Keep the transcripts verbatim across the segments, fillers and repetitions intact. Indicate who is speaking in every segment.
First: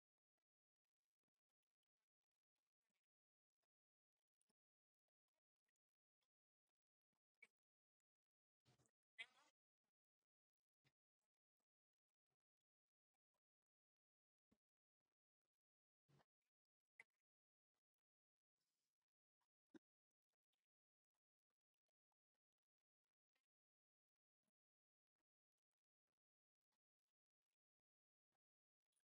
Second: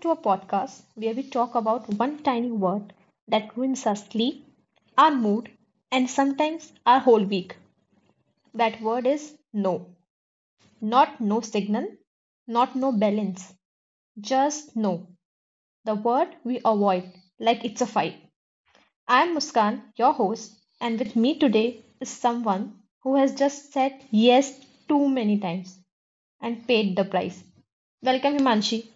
Speaker 1: to a podcast where we talk about one tiny word that ruins our sleep, our mood, and sometimes our whole week. That word is no. Not no signal, not no balance, just no. The word we avoid like it's a fight. I'm Muskan, your host, and with me today is someone who has just said yes too many times and paid the price. Welcome, Himanshi.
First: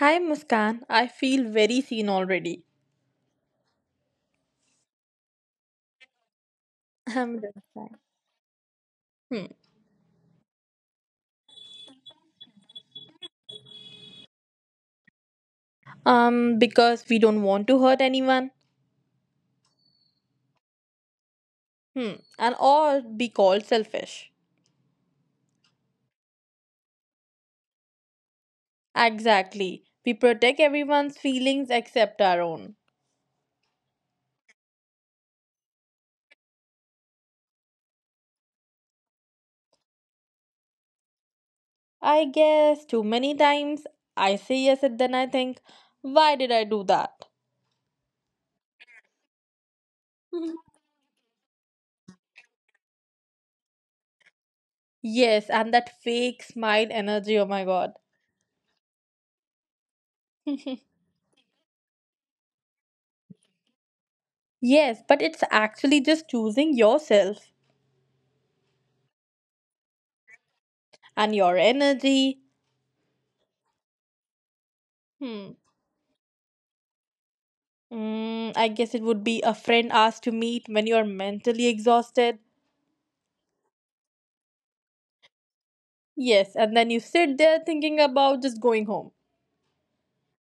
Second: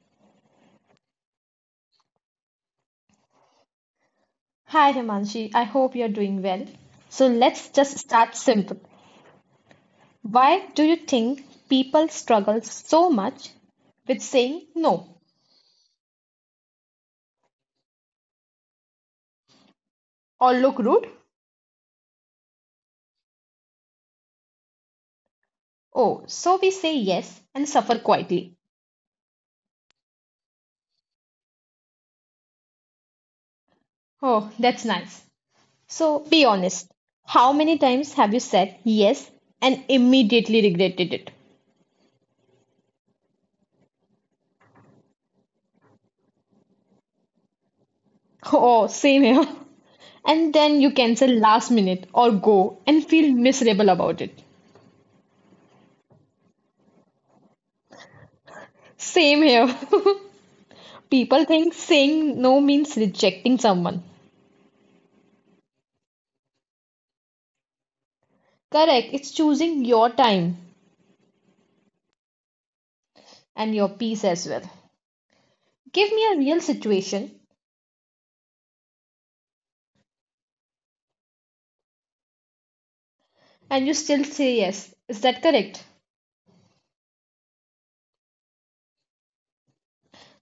Speaker 2: Hi Muskan, I feel very seen already.
Speaker 1: Hi Himanshi, I hope you're doing well. So
Speaker 2: I'm just
Speaker 1: let's
Speaker 2: fine.
Speaker 1: just start simple.
Speaker 2: hmm.
Speaker 1: Why do you think people struggle so much with saying no
Speaker 2: Um, because we don't want to hurt anyone.
Speaker 1: or look rude?
Speaker 2: Hmm. And or be called selfish.
Speaker 1: Oh, so we say yes and suffer quietly.
Speaker 2: Exactly. We protect everyone's feelings except our own.
Speaker 1: Oh, that's nice. So be honest. How many times have you said yes and immediately regretted it?
Speaker 2: I guess too many times I say yes and then I think, why did I do that?
Speaker 1: Oh, same here. And
Speaker 2: Mhm.
Speaker 1: then you cancel last minute or go and feel miserable about it.
Speaker 2: Yes, and that fake smile energy, oh my god.
Speaker 1: Same here. People think saying no means rejecting someone.
Speaker 2: Yes, but it's actually just choosing yourself
Speaker 1: Correct, it's choosing your time
Speaker 2: and your energy.
Speaker 1: and your peace as well.
Speaker 2: Hmm.
Speaker 1: Give me a real situation
Speaker 2: Mm, I guess it would be a friend asked to meet when you're mentally exhausted.
Speaker 1: and you still say yes. Is that correct?
Speaker 2: Yes, and then you sit there thinking about just going home.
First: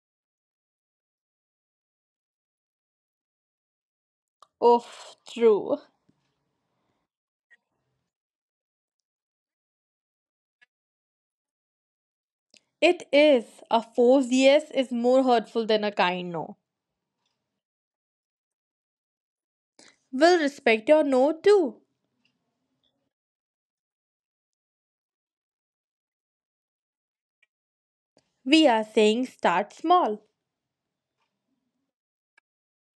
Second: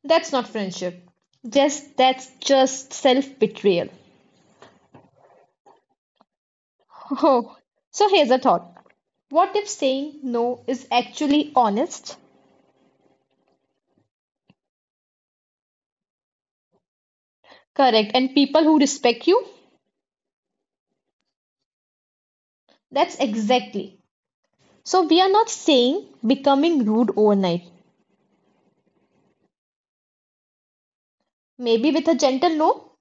Speaker 1: That's not friendship. Just that's just self-betrayal.
Speaker 2: Oh, true.
Speaker 1: Oh, so here's a thought. What if saying no is actually honest,
Speaker 2: It is. A forced yes is more hurtful than a kind no.
Speaker 1: correct, and people who respect you?
Speaker 2: We'll respect your no too.
Speaker 1: That's exactly. So we are not saying becoming rude overnight.
Speaker 2: We are saying start small.
Speaker 1: Maybe with a gentle no,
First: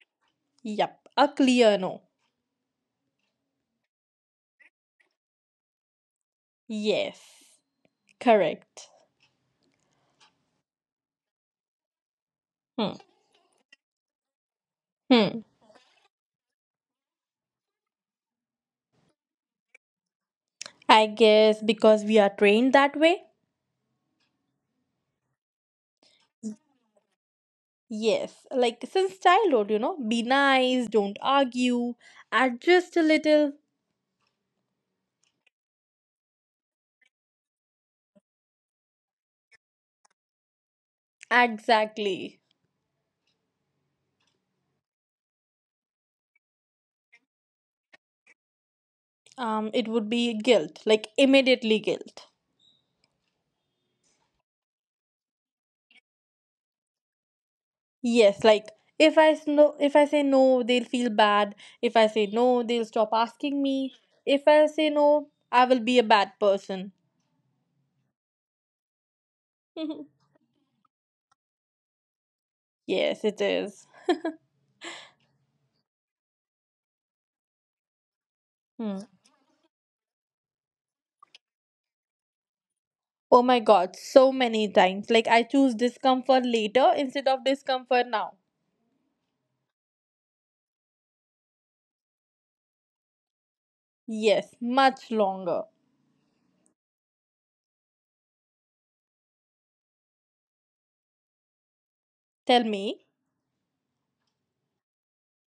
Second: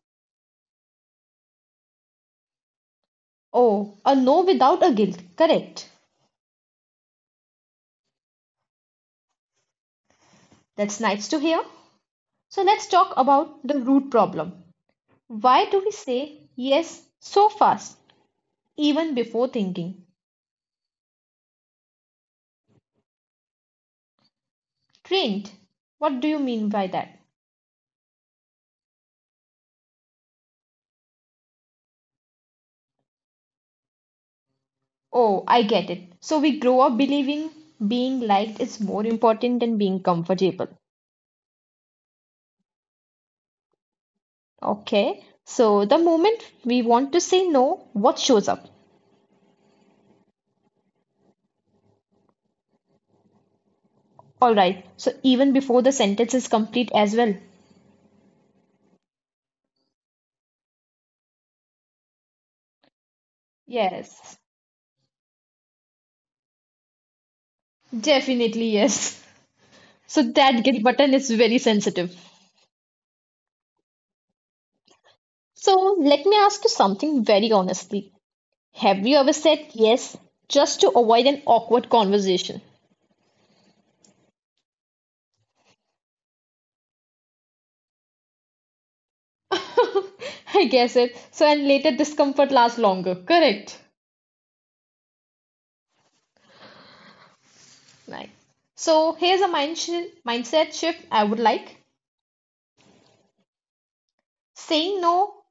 Speaker 2: Yep, a clear no.
Speaker 1: oh, a no without a guilt. Correct.
Speaker 2: Yes, correct.
Speaker 1: That's nice to hear. So let's
Speaker 2: Hmm.
Speaker 1: talk about the root problem.
Speaker 2: Hmm.
Speaker 1: Why do we say yes so fast, even before thinking?
Speaker 2: I guess because we are trained that way.
Speaker 1: Trained. What do you mean by that?
Speaker 2: Yes, like since childhood, you know, be nice, don't argue, adjust a little.
Speaker 1: Oh, I get it. So we grow up believing being liked is more important than being comfortable.
Speaker 2: Exactly.
Speaker 1: Okay. So the moment we want to say no, what shows up?
Speaker 2: Um, it would be guilt, like immediately guilt.
Speaker 1: All right. So even before the sentence is complete as well.
Speaker 2: Yes, like if I no, if I say no, they'll feel bad. If I say no, they'll stop asking me.
Speaker 1: Yes.
Speaker 2: If I say no, I will be a bad person.
Speaker 1: Definitely yes. So that get button is very sensitive.
Speaker 2: Yes, it is.
Speaker 1: So let me ask you something very honestly.
Speaker 2: Hmm.
Speaker 1: Have you ever said yes just to avoid an awkward conversation?
Speaker 2: Oh my God, so many times. Like I choose discomfort later instead of discomfort now.
Speaker 1: I guess it. So and later discomfort lasts longer. Correct.
Speaker 2: Yes, much longer.
Speaker 1: Right. So here's a mind shi- mindset shift I would like.
Speaker 2: Tell me.
Speaker 1: Saying no,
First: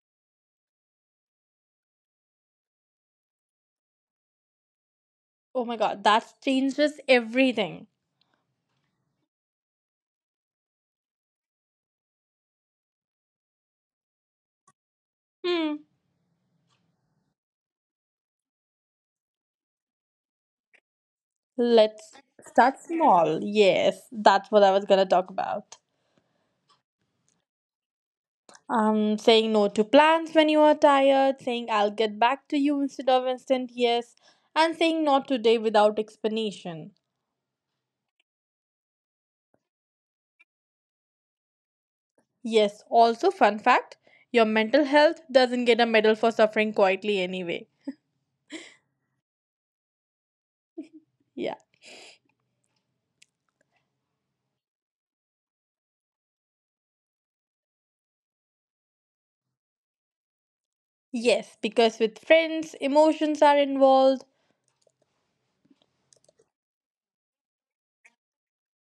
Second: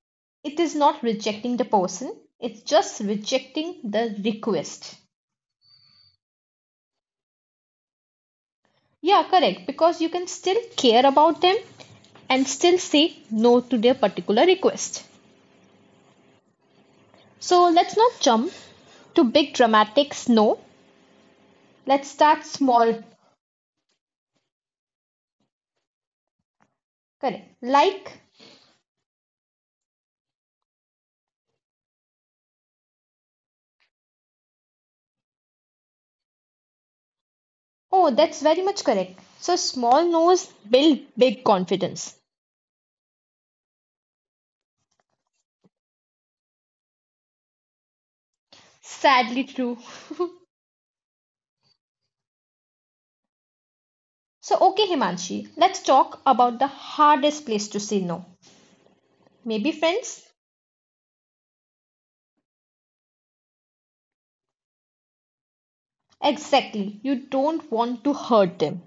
Speaker 1: it is not rejecting the person. It's just rejecting the request.
Speaker 2: Oh my god, that changes everything.
Speaker 1: Yeah, correct. Because you can still care about them and still say no to their particular request.
Speaker 2: Hmm.
Speaker 1: So let's not jump to big dramatic no. Let's
Speaker 2: Let's
Speaker 1: start
Speaker 2: start
Speaker 1: small.
Speaker 2: small. Yes, that's what I was gonna talk about.
Speaker 1: Correct. Like,
Speaker 2: Um, saying no to plans when you are tired, saying I'll get back to you instead of instant yes, and saying not today without explanation.
Speaker 1: oh, that's very much correct. So small no's build big confidence.
Speaker 2: Yes, also, fun fact, your mental health doesn't get a medal for suffering quietly anyway.
Speaker 1: Sadly true.
Speaker 2: Yeah.
Speaker 1: So, okay, Himanshi, let's talk about the hardest place to say no. Maybe friends?
Speaker 2: Yes, because with friends, emotions are involved.
Speaker 1: Exactly. You don't want to hurt them.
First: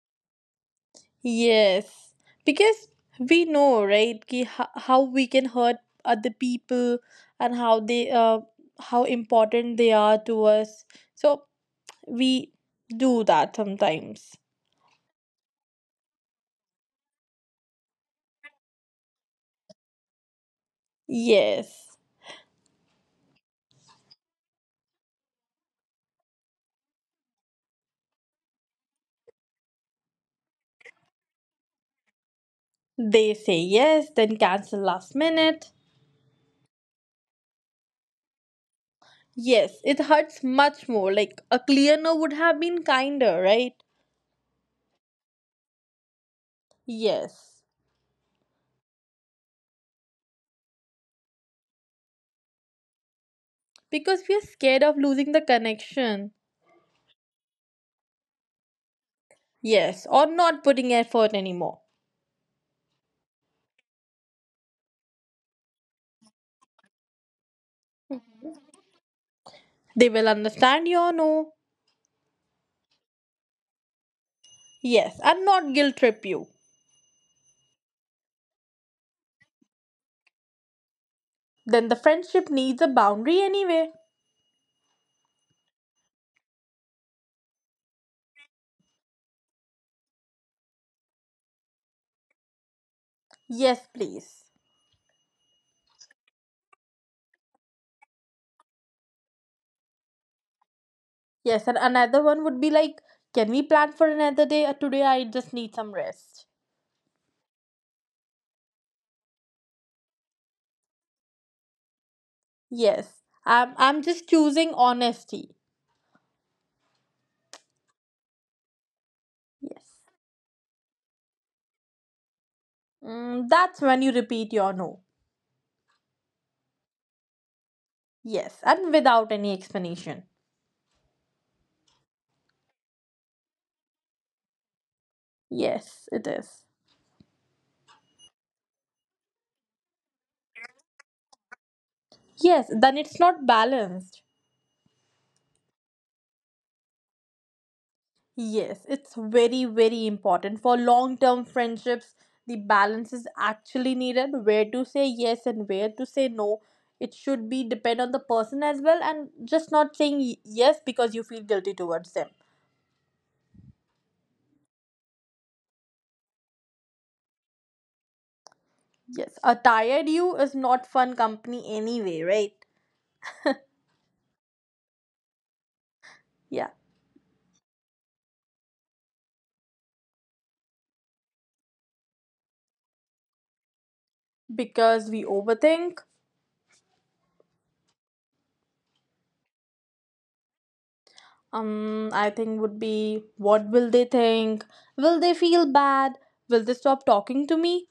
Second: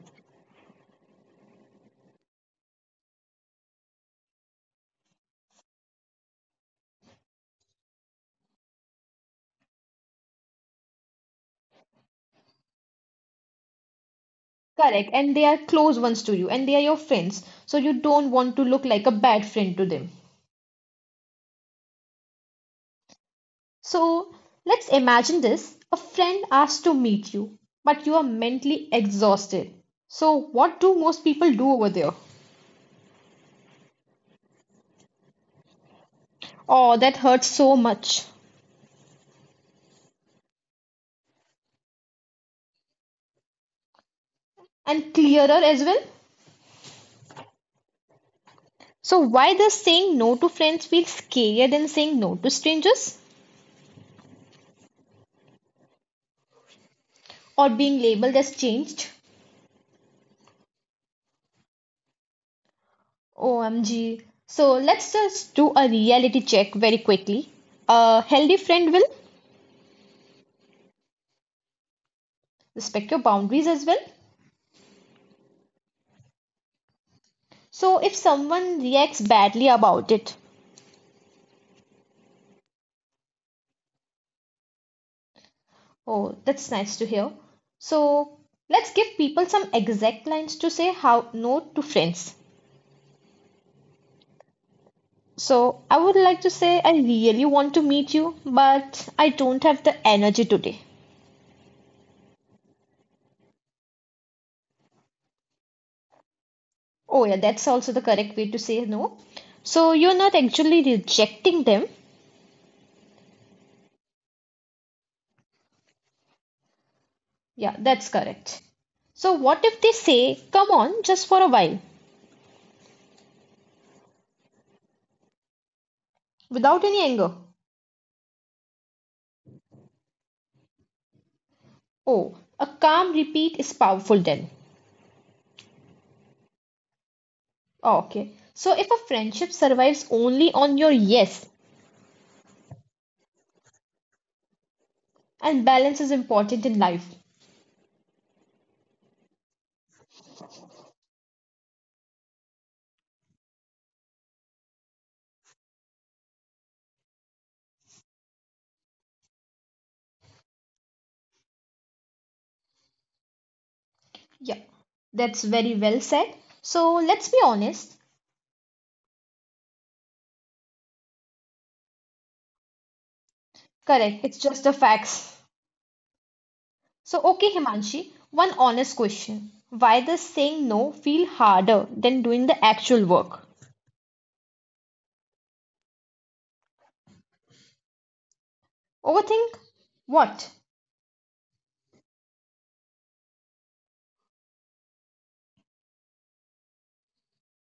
Speaker 2: Yes, because we know, right, ki ho- how we can hurt other people and how they uh, how important they are to us. So we do that sometimes.
Speaker 1: Correct. And they are close ones to you and they are your friends. So you don't want to look like a bad friend to them.
Speaker 2: Yes.
Speaker 1: So let's imagine this. A friend asks to meet you, but you are mentally exhausted. So what do most people do over there?
Speaker 2: They say yes, then cancel last minute.
Speaker 1: Oh, that hurts so much.
Speaker 2: Yes, it hurts much more. Like a clear no would have been kinder, right?
Speaker 1: And clearer as well.
Speaker 2: Yes.
Speaker 1: So why does saying no to friends feel scarier than saying no to strangers?
Speaker 2: Because we are scared of losing the connection.
Speaker 1: Or being labeled as changed?
Speaker 2: Yes, or not putting effort anymore.
Speaker 1: O M G. So let's just do a reality check very quickly. A healthy friend will
Speaker 2: They will understand your no.
Speaker 1: respect your boundaries as well.
Speaker 2: Yes, and not guilt trip you.
Speaker 1: So if someone reacts badly about it,
Speaker 2: Then the friendship needs a boundary anyway.
Speaker 1: oh, that's nice to hear. So let's give people some exact lines to say how no to friends.
Speaker 2: Yes, please.
Speaker 1: So I would like to say I really want to meet you, but I don't have the energy today.
Speaker 2: Yes, and another one would be like, can we plan for another day? Uh, Today I just need some rest.
Speaker 1: Oh yeah, that's also the correct way to say no. So you're not actually rejecting them.
Speaker 2: Yes, I'm, I'm just choosing honesty.
Speaker 1: Yeah, that's correct. So, what
Speaker 2: Yes.
Speaker 1: if they say, come on, just for a while,
Speaker 2: Mm, that's when you repeat your no.
Speaker 1: without any anger?
Speaker 2: Yes, and without any explanation.
Speaker 1: Oh, a calm repeat is powerful then.
Speaker 2: Yes, it is.
Speaker 1: Oh, okay. So, if a friendship survives only on your yes,
Speaker 2: Yes, then it's not balanced.
Speaker 1: and balance is important in life.
Speaker 2: Yes, it's very, very important. For long term friendships, the balance is actually needed where to say yes and where to say no. It should be depend on the person as well and just not saying y- yes because you feel guilty towards them.
Speaker 1: Yeah, that's very well said. So, let's be honest.
Speaker 2: Yes, a tired you is not fun company anyway, right?
Speaker 1: Correct, it's just the facts.
Speaker 2: Yeah,
Speaker 1: So, okay, Himanshi, one honest question. Why does saying no feel harder than doing the actual work?
Speaker 2: because we overthink.
Speaker 1: Overthink? What?
Speaker 2: Um, I think would be, what will they think? Will they feel bad? Will they stop talking to me?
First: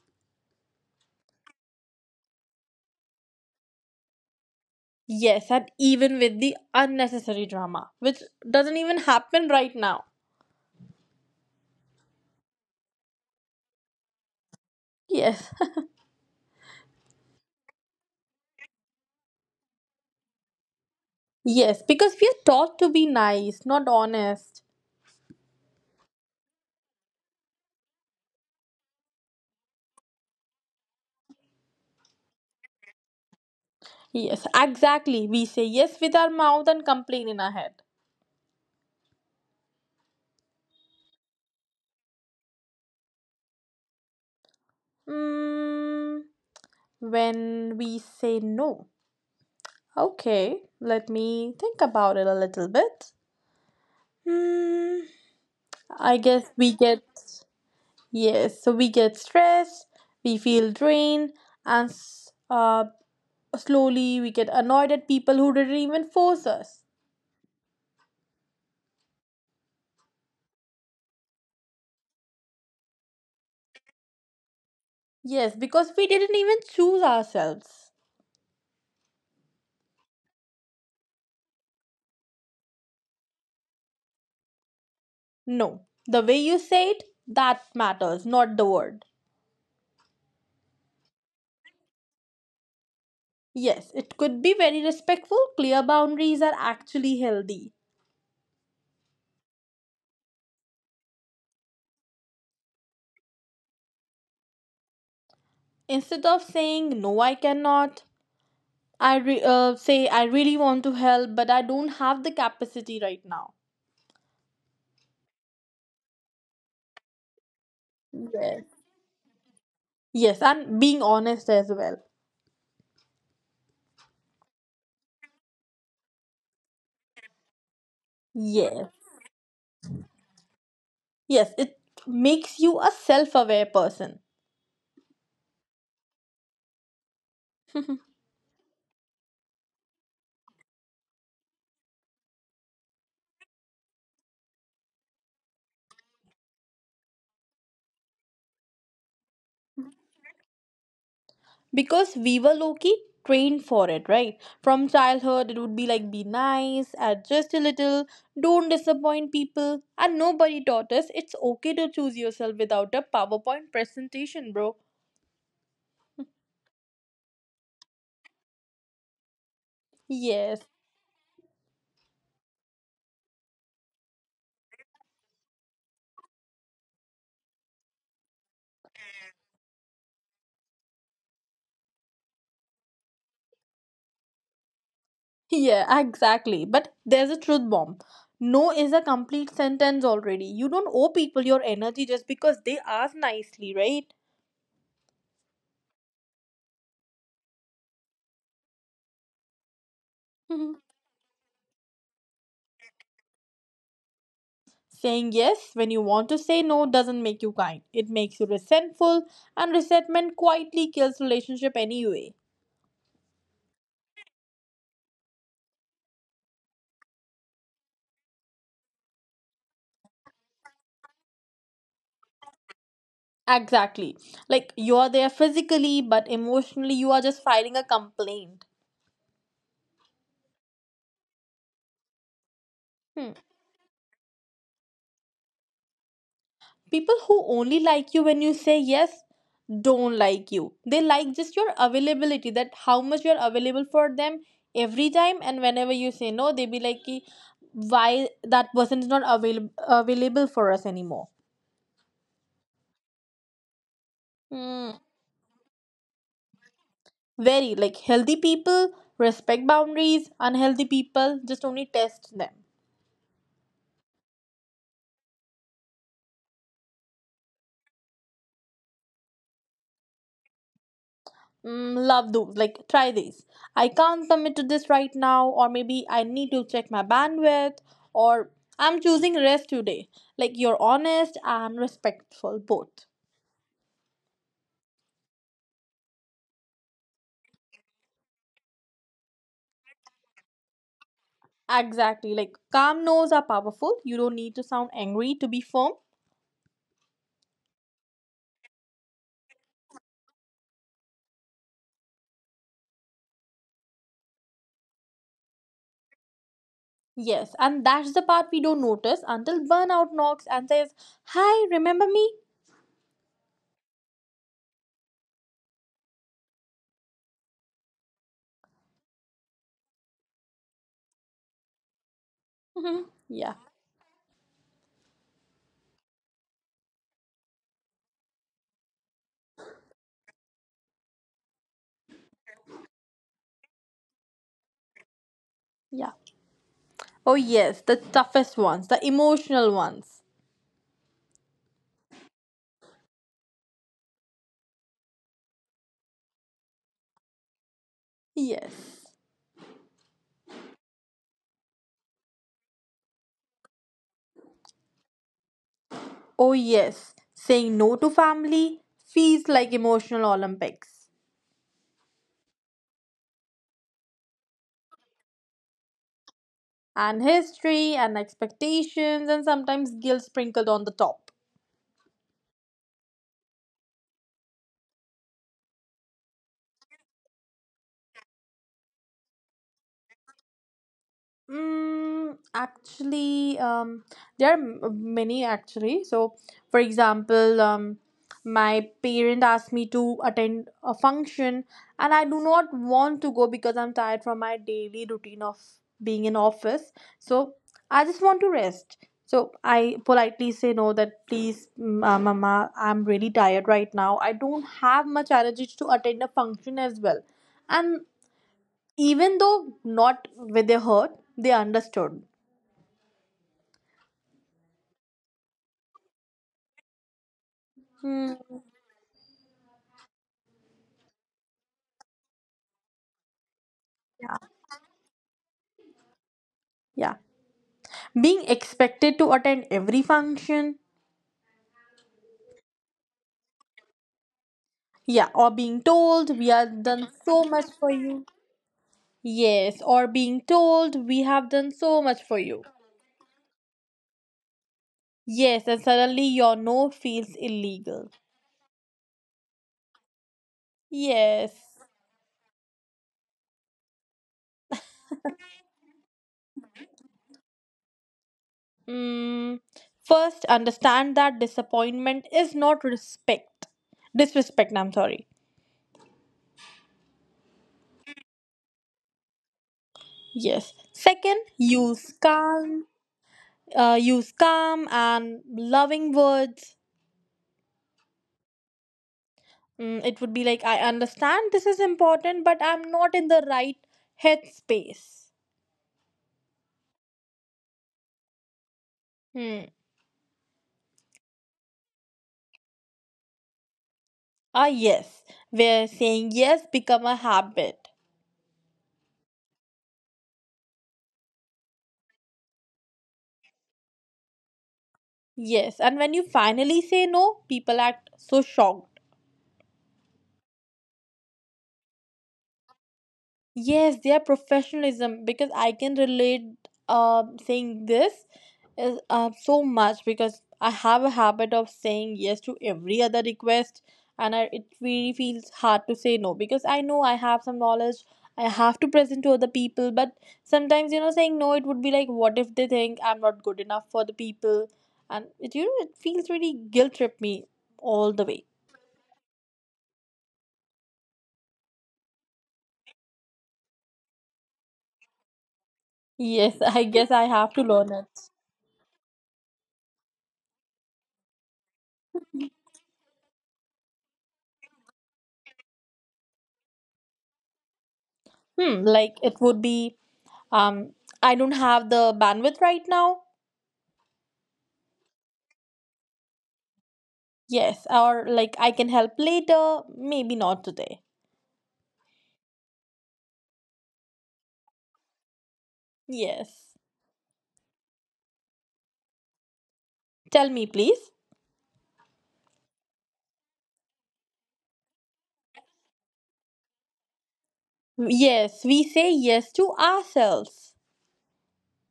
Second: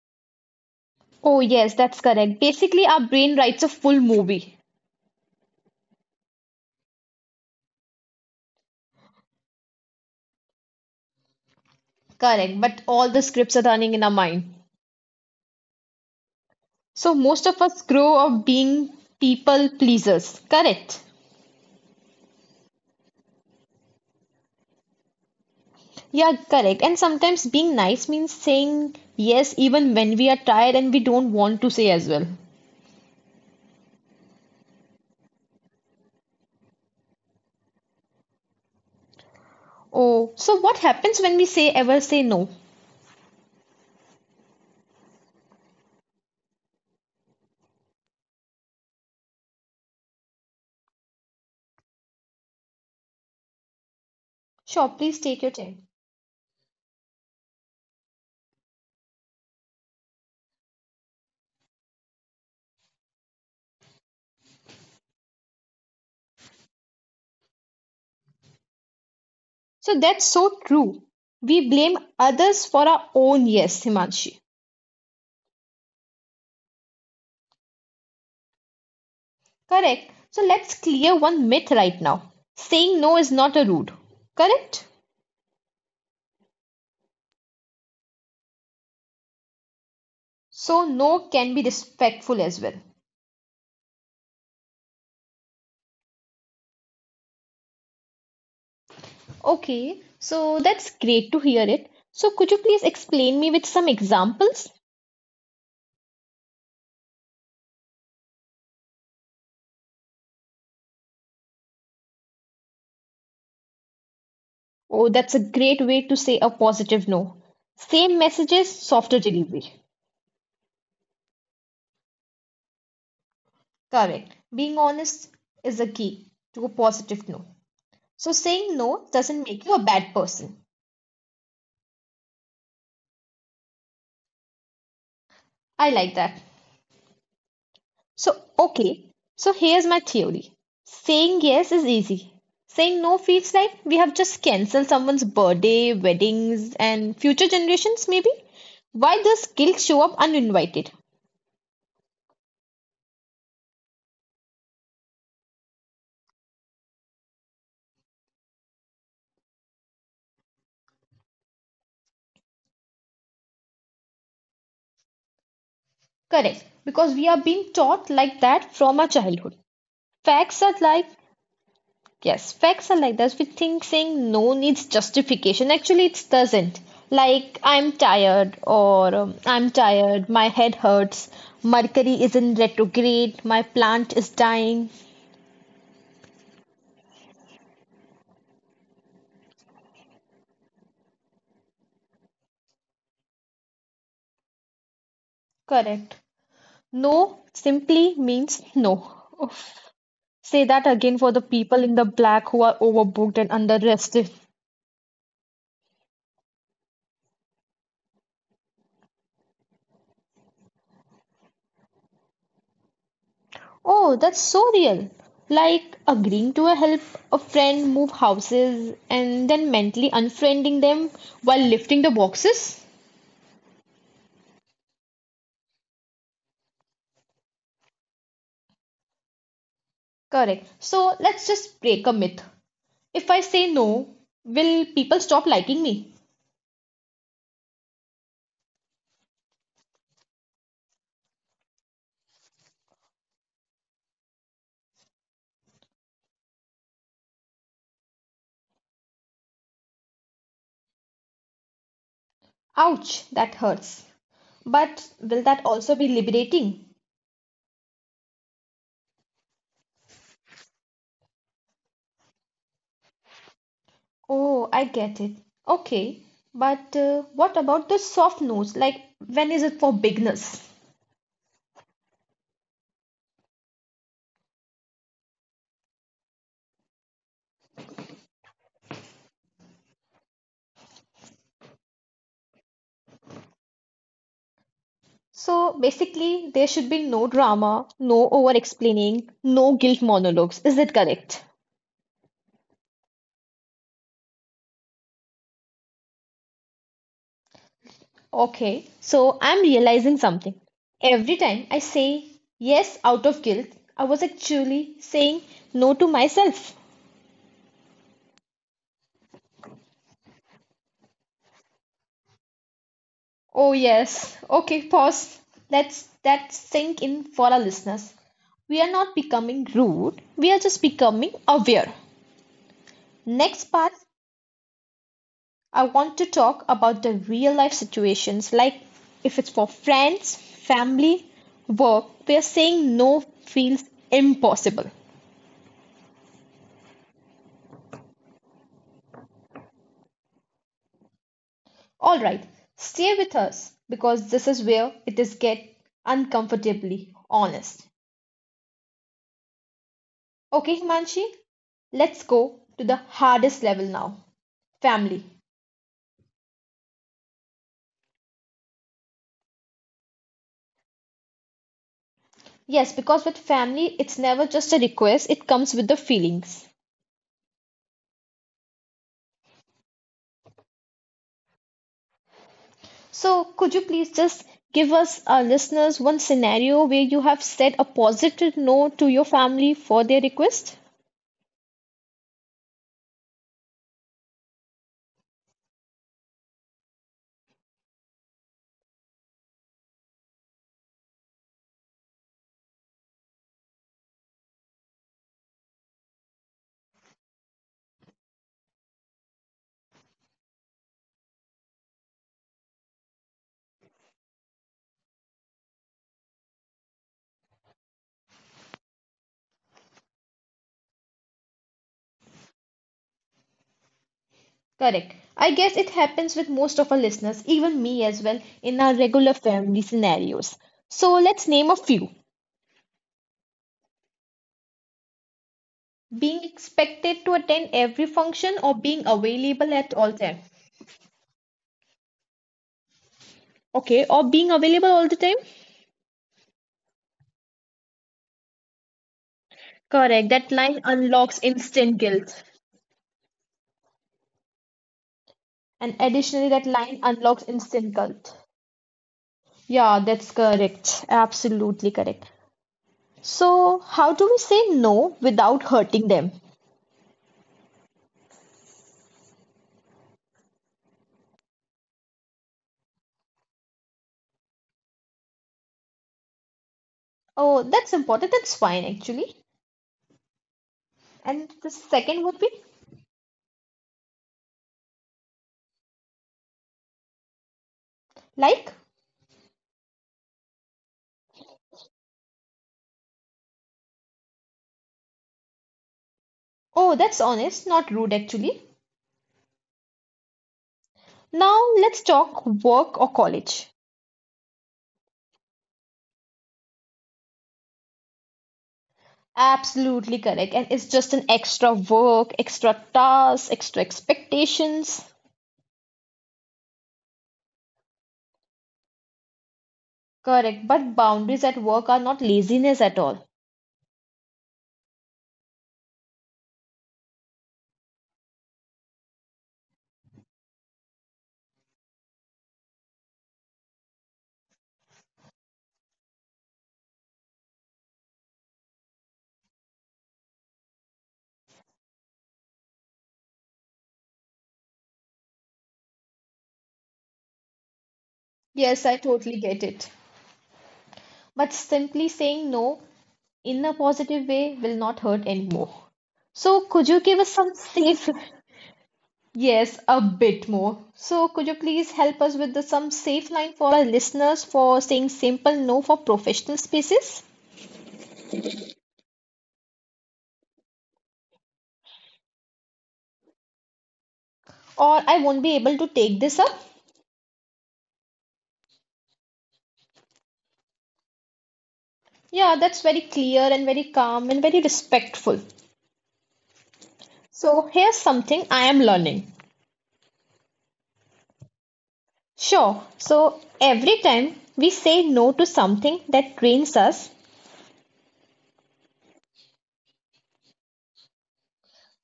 Speaker 1: Oh, yes, that's correct. Basically, our brain writes a full movie.
Speaker 2: Yes, and even with the unnecessary drama, which doesn't even happen right now.
Speaker 1: Correct, but all the scripts are running in our mind.
Speaker 2: Yes.
Speaker 1: So most of us grow up being people pleasers. Correct.
Speaker 2: Yes, because we are taught to be nice, not honest.
Speaker 1: Yeah, correct. And sometimes being nice means saying yes even when we are tired and we don't want to say as well.
Speaker 2: Yes, exactly. We say yes with our mouth and complain in our head.
Speaker 1: Oh, so what happens when we say ever say no?
Speaker 2: Mm, when we say no, okay, let me think about it a little bit. Hmm.
Speaker 1: Sure, please take your time.
Speaker 2: I guess we get, yes, so we get stressed, we feel drained, and s- uh, slowly, we get annoyed at people who didn't even force us.
Speaker 1: So that's so true. We blame others for our own yes, Himanshi.
Speaker 2: Yes, because we didn't even choose ourselves.
Speaker 1: Correct. So let's clear one myth right now. Saying no is not a rude. Correct?
Speaker 2: No, the way you say it, that matters, not the word.
Speaker 1: So no can be respectful as well.
Speaker 2: Yes, it could be very respectful. Clear boundaries are actually healthy.
Speaker 1: Okay, so that's great to hear it. So could you please explain me with some examples?
Speaker 2: Instead of saying, no, I cannot, I re- uh, say, I really want to help, but I don't have the capacity right now.
Speaker 1: Oh, that's a great way to say a positive no. Same
Speaker 2: Yes.
Speaker 1: messages, softer delivery.
Speaker 2: Yes, and being honest as well.
Speaker 1: Correct. Being honest is a key to a positive no. So saying
Speaker 2: Yes.
Speaker 1: no doesn't make you a bad person.
Speaker 2: Yes, it makes you a self aware person.
Speaker 1: I like that. So, okay, so here's my theory. Saying yes is easy. Saying no feels like we have just cancelled someone's birthday, weddings, and future generations, maybe. Why does guilt show up uninvited?
Speaker 2: Because we were low-key trained for it right from childhood. It would be like, be nice, add just a little, don't disappoint people, and nobody taught us it's okay to choose yourself without a powerpoint presentation, bro.
Speaker 1: Correct, because we are being taught like that from our childhood.
Speaker 2: Yes.
Speaker 1: Facts are like. Yes, facts are like that. We think saying no needs justification. Actually, it doesn't. Like, I'm tired, or um, I'm tired, my head hurts, Mercury is in retrograde, my plant is dying.
Speaker 2: Yeah, exactly, but there's a truth bomb. No is a complete sentence already. You don't owe people your energy just because they ask nicely, right?
Speaker 1: Correct. No simply means no. Oof. Say that again for the people in the black who are overbooked and underrested.
Speaker 2: Saying yes when you want to say no doesn't make you kind. It makes you resentful, and resentment quietly kills relationship anyway.
Speaker 1: Oh, that's so real. Like agreeing to help a friend move houses and then mentally unfriending them while lifting the boxes?
Speaker 2: Exactly. Like you are there physically, but emotionally you are just filing a complaint.
Speaker 1: Correct. So let's just break a myth. If I
Speaker 2: Hmm.
Speaker 1: say no, will people stop liking me?
Speaker 2: People who only like you when you say yes don't like you. They like just your availability, that how much you're available for them every time, and whenever you say no, they be like, "Ki, why that person is not available available for us anymore."
Speaker 1: Ouch, that hurts.
Speaker 2: Hmm.
Speaker 1: But will that also be liberating?
Speaker 2: Very like, healthy people respect boundaries, unhealthy people just only test them.
Speaker 1: Oh, I get it. Okay. But uh, what about the soft no's? Like, when is it for beginners?
Speaker 2: Mm, love those. Like, try this. I can't commit to this right now, or maybe I need to check my bandwidth, or I'm choosing rest today. Like, you're honest and respectful, both.
Speaker 1: So basically, there should be no drama, no over explaining, no guilt monologues. Is that correct?
Speaker 2: Exactly. Like, calm no's are powerful. You don't need to sound angry to be firm.
Speaker 1: Okay, so I'm realizing something. Every time I say yes out of guilt, I was actually saying no to myself.
Speaker 2: Yes, and that's the part we don't notice until burnout knocks and says, hi, remember me?
Speaker 1: Oh yes. Okay, pause. Let's that sink in for our listeners. We are not becoming rude, we are just becoming aware.
Speaker 2: Yeah,
Speaker 1: Next part I want to talk about the real life situations, like if it's for friends, family, work, where saying no feels impossible.
Speaker 2: yeah. Oh, yes, the toughest ones, the emotional ones.
Speaker 1: All right, stay with us because this is where it is get uncomfortably honest.
Speaker 2: Yes.
Speaker 1: Okay, Himanshi, let's go to the hardest level now, family.
Speaker 2: Oh, yes, saying no to family feels like emotional Olympics.
Speaker 1: Yes, because with family, it's never just a request, it comes with the feelings.
Speaker 2: And history and expectations, and sometimes guilt sprinkled on the top.
Speaker 1: So, could you please just give us, our listeners, one scenario where you have said a positive no to your family for their request?
Speaker 2: Mm, actually, um, there are m- many actually. So, for example, um, my parent asked me to attend a function, and I do not want to go because I'm tired from my daily routine of being in office. So, I just want to rest. So, I politely say no that, please, mm, uh, Mama, I'm really tired right now. I don't have much energy to attend a function as well. And even though not with their hurt, they understood.
Speaker 1: Correct. I guess it happens with most of our
Speaker 2: Mm,
Speaker 1: listeners, even me as well, in our regular family scenarios. So, let's
Speaker 2: yeah.
Speaker 1: name a few.
Speaker 2: Yeah. Being
Speaker 1: Being
Speaker 2: expected to attend
Speaker 1: expected to
Speaker 2: every
Speaker 1: attend every
Speaker 2: function.
Speaker 1: function or being available at all time.
Speaker 2: Yeah. Or being
Speaker 1: Okay,
Speaker 2: told, we
Speaker 1: or being
Speaker 2: have done
Speaker 1: available all the
Speaker 2: so
Speaker 1: time?
Speaker 2: much for you. Yes. Or being told, we have done so much
Speaker 1: Correct.
Speaker 2: for
Speaker 1: That
Speaker 2: you.
Speaker 1: line unlocks instant guilt.
Speaker 2: Yes. And suddenly your no feels
Speaker 1: And
Speaker 2: illegal.
Speaker 1: additionally, that line unlocks instant guilt. Yeah,
Speaker 2: Yes.
Speaker 1: that's correct. Absolutely correct. So, how do we say no without hurting them?
Speaker 2: Mm. First, understand that disappointment is not respect. Disrespect, I'm sorry.
Speaker 1: Oh, that's important. That's fine, actually.
Speaker 2: Yes. Second,
Speaker 1: And
Speaker 2: use
Speaker 1: the second
Speaker 2: calm,
Speaker 1: would be
Speaker 2: uh, use calm and loving words.
Speaker 1: like,
Speaker 2: Mm, it would be like, I understand this is important, but I'm not in the right headspace.
Speaker 1: oh, that's honest, not rude, actually.
Speaker 2: Hmm.
Speaker 1: Now, let's talk work or college.
Speaker 2: Ah, yes, where saying yes become a habit.
Speaker 1: Absolutely correct. And it's just an extra work, extra task, extra expectations.
Speaker 2: Yes, and when you finally say no, people act so shocked.
Speaker 1: Correct. But boundaries at work are not laziness at all.
Speaker 2: Yes, their professionalism, because I can relate. Uh, Saying this is uh, so much because I have a habit of saying yes to every other request, and I, it really feels hard to say no because I know I have some knowledge I have to present to other people, but sometimes, you know, saying no, it would be like, what if they think I'm not good enough for the people? And it, you know, it feels really guilt trip me all the way.
Speaker 1: Yes, I totally get it. But simply saying no in a positive way will not hurt anymore. So,
Speaker 2: Yes.
Speaker 1: could
Speaker 2: I
Speaker 1: you give
Speaker 2: guess
Speaker 1: us
Speaker 2: I
Speaker 1: some
Speaker 2: have to learn
Speaker 1: safe?
Speaker 2: it.
Speaker 1: Yes, a bit more. So, could you please help us with the, some safe line for our listeners for saying simple no for professional spaces?
Speaker 2: Hmm, like, it would be, um I don't have the bandwidth right now.
Speaker 1: Or I won't be able to take this up?
Speaker 2: Yes, or like, I can help later, maybe not today.
Speaker 1: Yeah, that's very clear and very calm and very respectful.
Speaker 2: Yes,
Speaker 1: So, here's something I am learning.
Speaker 2: tell me, please.
Speaker 1: Sure, so every time we say no to something that drains us,
Speaker 2: Yes, we say yes to ourselves.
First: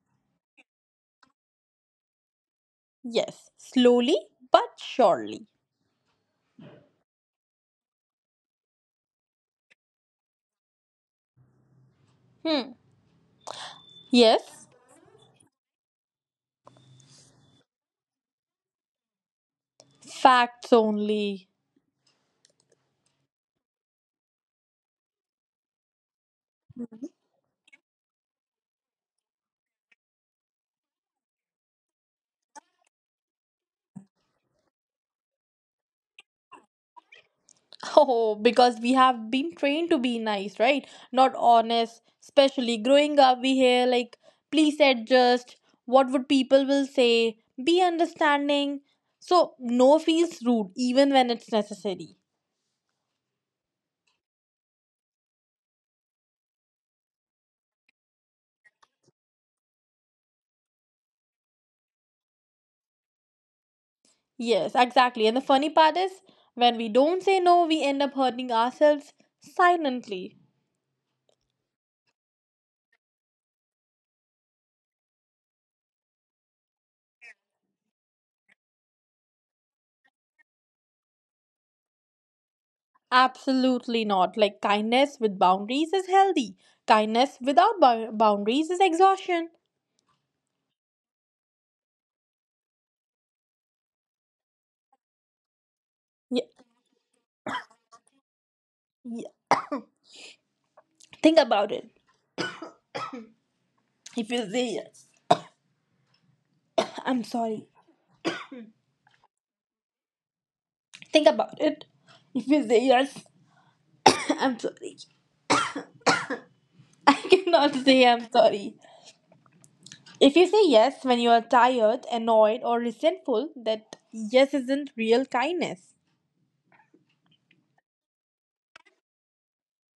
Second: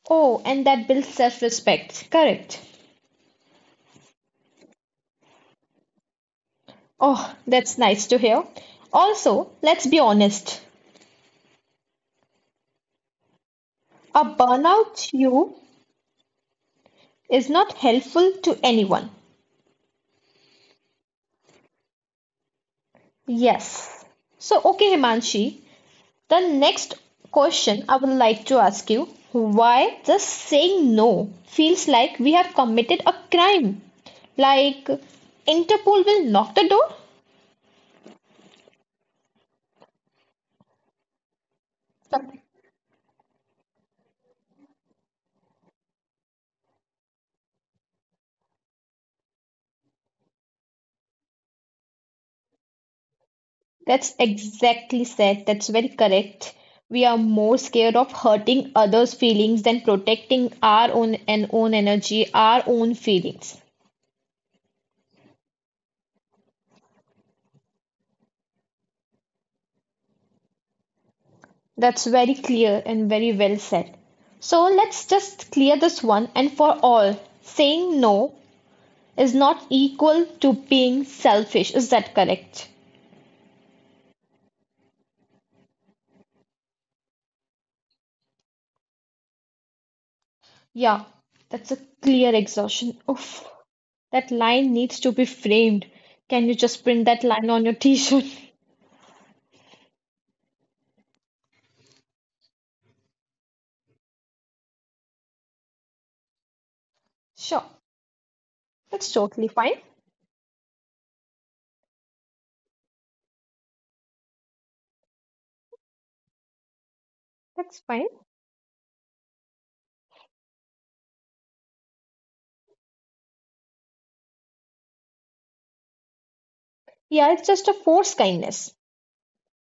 Speaker 1: oh, and that builds self-respect. Correct.
Speaker 2: Yes, slowly but surely.
Speaker 1: Oh, that's nice to hear. Also, let's be honest,
Speaker 2: Hmm.
Speaker 1: a
Speaker 2: Yes,
Speaker 1: burnout you is not helpful to anyone.
Speaker 2: facts only.
Speaker 1: Yes. So, okay, Himanshi, the next question I would like to ask you why just saying no feels like we have committed a crime? Like, Interpol will knock the door?
Speaker 2: Oh, because we have been trained to be nice, right? Not honest. Especially growing up, we hear like, please adjust. What would people will say? Be understanding. So no feels rude, even when it's necessary.
Speaker 1: That's exactly said. That's very correct. We are more scared of hurting others' feelings than protecting our own and own energy, our own feelings.
Speaker 2: Yes, exactly. And the funny part is, when we don't say no, we end up hurting ourselves silently.
Speaker 1: That's very clear and very well said. So let's just clear this one and for all. Saying no is not equal to being selfish. Is that correct?
Speaker 2: Absolutely not. Like kindness with boundaries is healthy. Kindness without bou- boundaries is exhaustion.
Speaker 1: Yeah, that's a clear exhaustion. Oof, that line needs to be framed. Can
Speaker 2: Yeah,
Speaker 1: you just print that line on your t-shirt?
Speaker 2: yeah. Think about it. If you say yes, I'm sorry.
Speaker 1: Sure. That's totally fine.
Speaker 2: Think about it. If you say yes, I'm sorry. I cannot
Speaker 1: That's
Speaker 2: say I'm
Speaker 1: fine.
Speaker 2: sorry. If you say yes when you are tired, annoyed, or resentful, that yes isn't real kindness.
Speaker 1: Yeah, it's just a forced kindness.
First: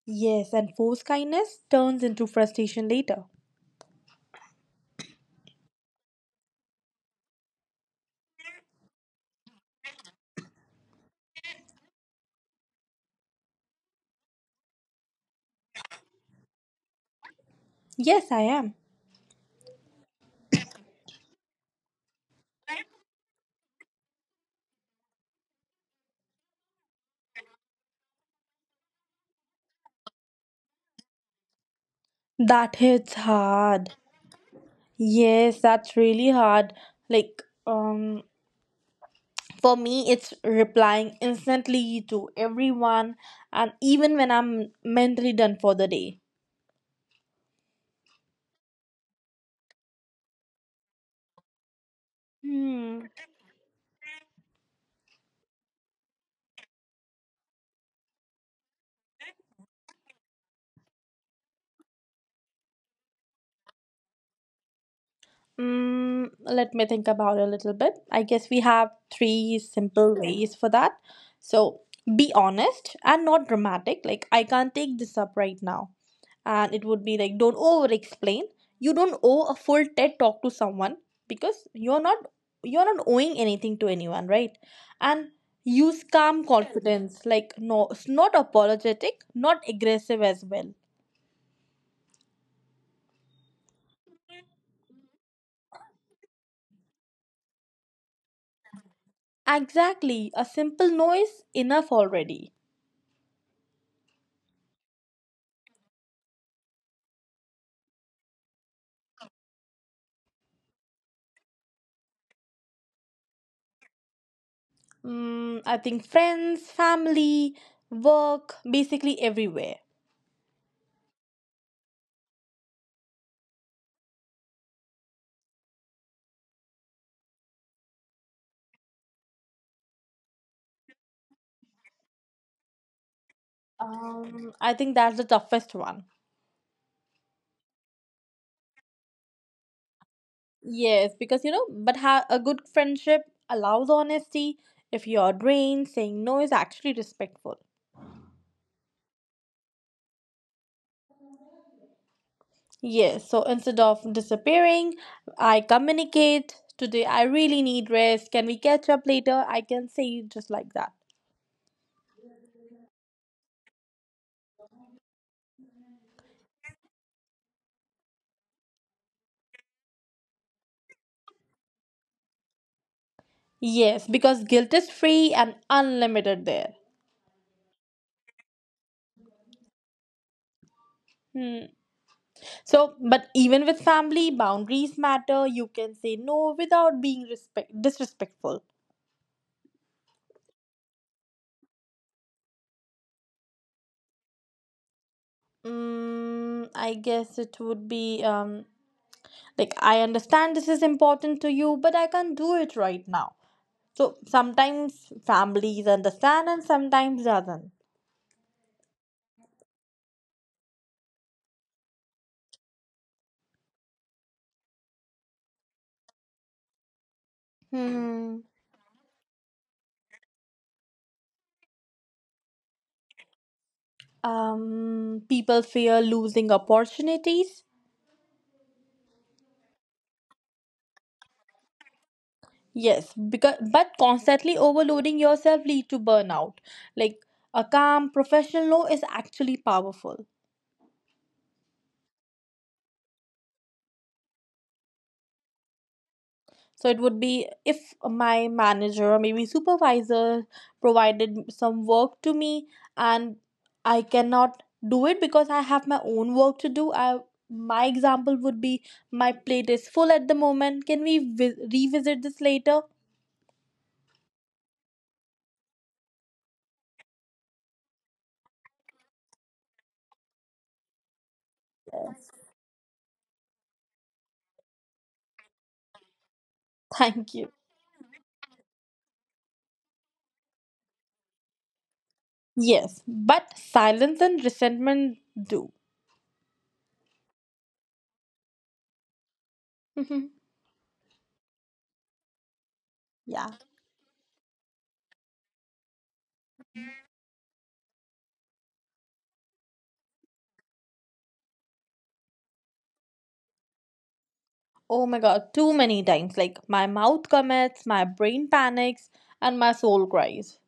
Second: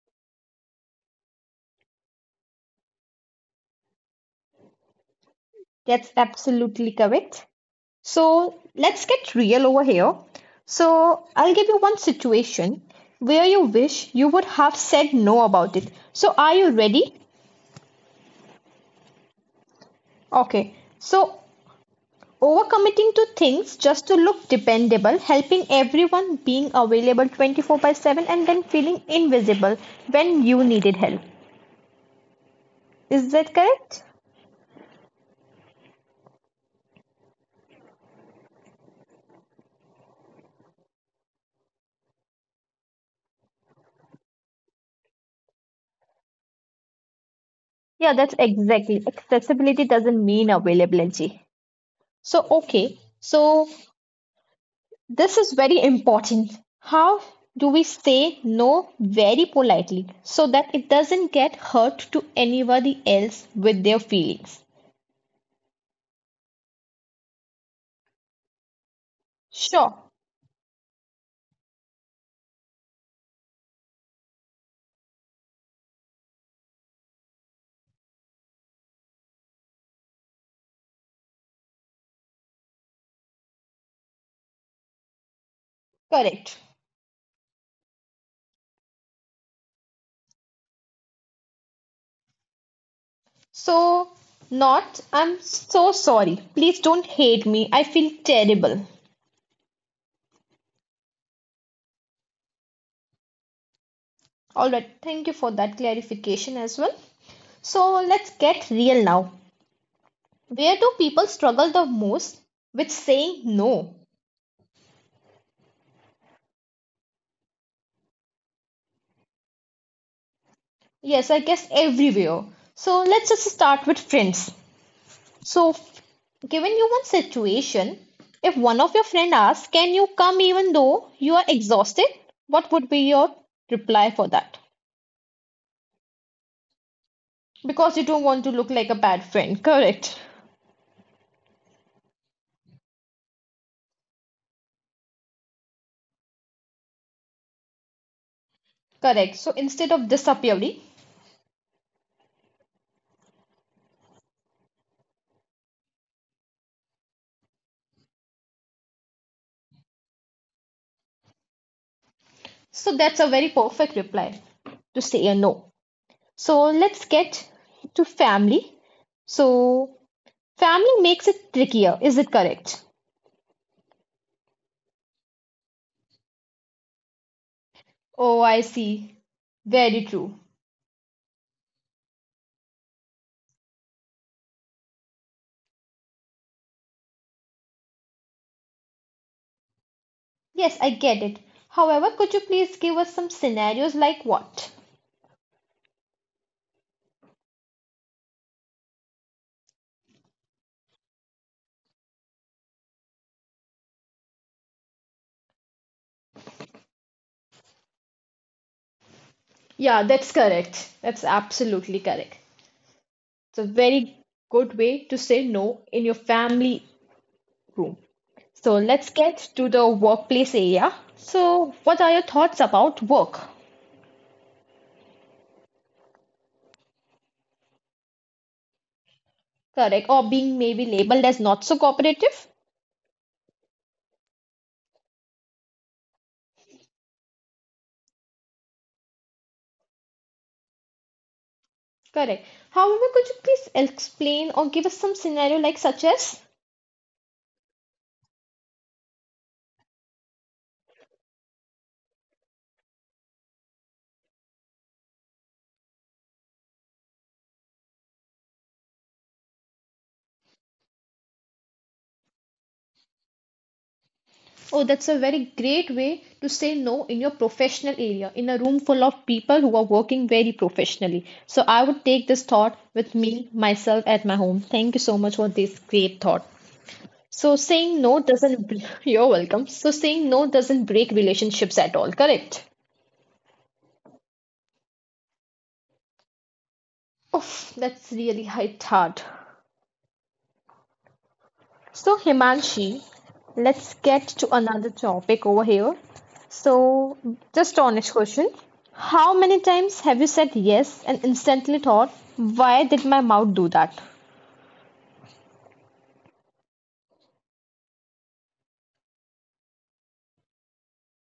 Speaker 2: Yes, and forced kindness turns into frustration later.
Speaker 1: That's absolutely correct. So let's get real over here. So I'll give you one situation where you wish you would have said no about it. So are you ready?
Speaker 2: Yes, I am.
Speaker 1: Okay. So overcommitting to things just to look dependable, helping everyone, being available twenty-four by seven, and then feeling invisible when you needed help.
Speaker 2: That hits
Speaker 1: Is that
Speaker 2: hard.
Speaker 1: correct?
Speaker 2: Yes, that's really hard. Like, um, for me, it's replying instantly to everyone, and even when I'm mentally done for the day.
Speaker 1: Yeah, that's exactly. Accessibility doesn't mean availability. So,
Speaker 2: Hmm.
Speaker 1: okay, so this is very important. How do we say no very politely so that it doesn't get hurt to anybody else with their feelings?
Speaker 2: Mm, let me think about it a little bit. I guess we have three
Speaker 1: Sure,
Speaker 2: simple ways for that. So, be honest and not dramatic. Like, I can't take this up right now. And it would be like, don't over explain. You don't owe a full ted talk to someone, because you're not you're not owing anything to anyone, right? And use calm
Speaker 1: correct.
Speaker 2: confidence. Like, no. It's not apologetic, not aggressive as well.
Speaker 1: So, not, I'm so sorry. Please don't hate me. I feel terrible.
Speaker 2: Exactly, a simple no is enough already.
Speaker 1: All right, thank you for that clarification as well. So let's get real now. Where do people struggle the most with saying no?
Speaker 2: Mm, I think friends, family, work, basically everywhere.
Speaker 1: Yes, I guess everywhere. So let's just start with friends. So, f- Given you one situation, if one of your friend asks, "Can you come even though you are exhausted?" What would be your reply for that?
Speaker 2: Um, I think that's the toughest one.
Speaker 1: Because you don't want to look like a bad friend, correct?
Speaker 2: Yes, because you know, but ha- a good friendship allows honesty. If you're drained, saying no is actually respectful.
Speaker 1: Correct. So instead of disappearing,
Speaker 2: Yes, so instead of disappearing, I communicate, today I really need rest. Can we catch up later? I can say it just like that.
Speaker 1: so that's a very perfect reply to say a no. So let's get to family. So, family makes it trickier, is it correct?
Speaker 2: Yes, because guilt is free and unlimited there.
Speaker 1: Oh, I see. Very true.
Speaker 2: Hmm. So, but even with family, boundaries matter. You can say no without being respect disrespectful.
Speaker 1: Yes, I get it. However, could you please give us some scenarios like what?
Speaker 2: Mm, I guess it would be um like I understand this is important to you, but I can't do it right now. So sometimes families understand and sometimes doesn't.
Speaker 1: Yeah, that's correct. That's absolutely correct. It's a very good way to say no in your family room. So
Speaker 2: hmm
Speaker 1: let's get to the workplace area. So, what are your thoughts about work?
Speaker 2: um People fear losing opportunities.
Speaker 1: Correct, or being maybe labeled as not so cooperative?
Speaker 2: Yes because but Constantly overloading yourself lead to burnout, like a calm professional law is actually powerful.
Speaker 1: Correct. However, could you please explain or give us some scenario like such as?
Speaker 2: So it would be if my manager or maybe supervisor provided some work to me, and I cannot do it because I have my own work to do. I My example would be my plate is full at the moment. Can we vi- revisit this later?
Speaker 1: Oh, that's a very great way to say no in your professional area, in a room full of people who are working very professionally. So I would take this thought with me, myself at my home. Thank you so much for this great thought. So
Speaker 2: Thank
Speaker 1: saying
Speaker 2: you.
Speaker 1: no doesn't, you're welcome. So saying no doesn't break relationships at all, correct?
Speaker 2: Yes, but silence and resentment do.
Speaker 1: Oof, that's really hit hard.
Speaker 2: Mhm.
Speaker 1: So, Himanshi, let's
Speaker 2: Yeah.
Speaker 1: get to another topic over here. So, just honest question. How many times have you said yes and instantly thought, why did my mouth do that?
Speaker 2: Oh my god, too many times. Like my mouth commits, my brain panics, and my soul cries.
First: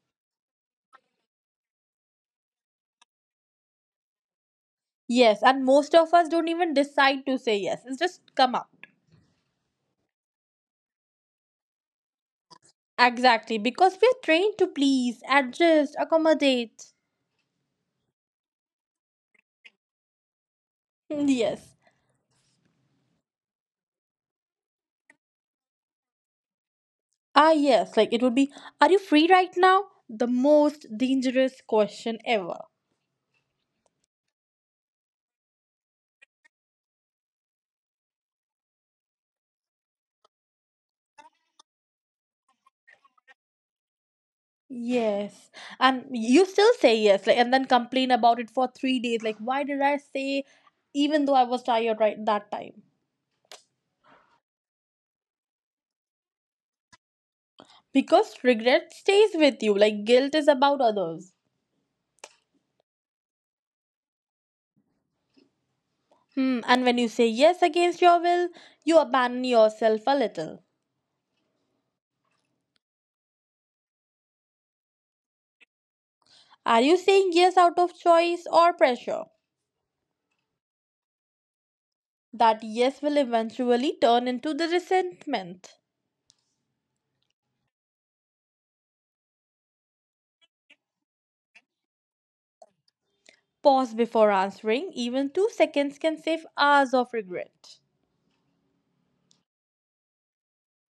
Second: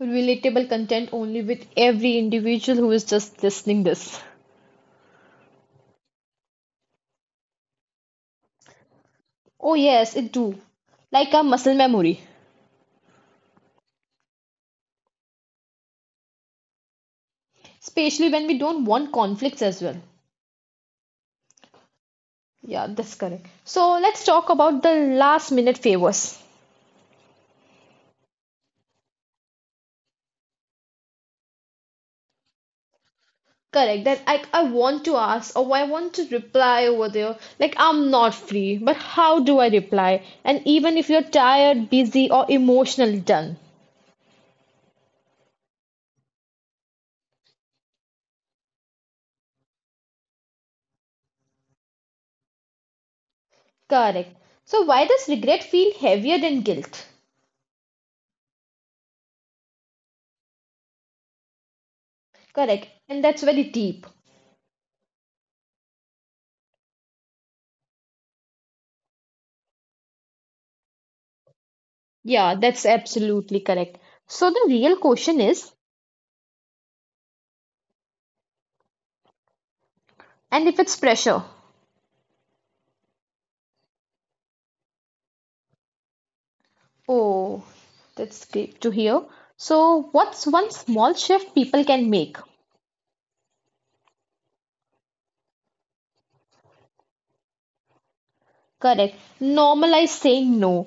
Speaker 1: Relatable content only with every individual who is just listening this.
Speaker 2: Yes, and most of us don't even decide to say yes. It's just come out.
Speaker 1: Oh yes, it do. Like a muscle memory.
Speaker 2: Exactly, because we're trained to please, adjust, accommodate.
Speaker 1: Especially when we don't want conflicts as well.
Speaker 2: Mm, Yes.
Speaker 1: Yeah, that's correct. So let's talk about the last minute favors.
Speaker 2: Ah, yes, like it would be, are you free right now? The most dangerous question ever.
Speaker 1: Correct. That I I want to ask or I want to reply over there. Like I'm not free, but how do I reply? And even if you're tired, busy, or emotionally done.
Speaker 2: Yes. And you still say yes, like and then complain about it for three days. Like, why did I say even though I was tired right that time?
Speaker 1: Correct. So why does regret feel heavier than guilt?
Speaker 2: Because regret stays with you. Like guilt is about others.
Speaker 1: Correct. And that's very deep.
Speaker 2: Hmm, and when you say yes against your will, you abandon yourself a little.
Speaker 1: Yeah, that's absolutely correct. So the real question is,
Speaker 2: Are you saying yes out of choice or pressure?
Speaker 1: and if it's pressure?
Speaker 2: That yes will eventually turn into the resentment.
Speaker 1: Oh, that's great to hear. So what's one small shift people can make?
Speaker 2: Pause before answering, even two seconds can save hours of regret.
Speaker 1: Correct. Normalize saying no.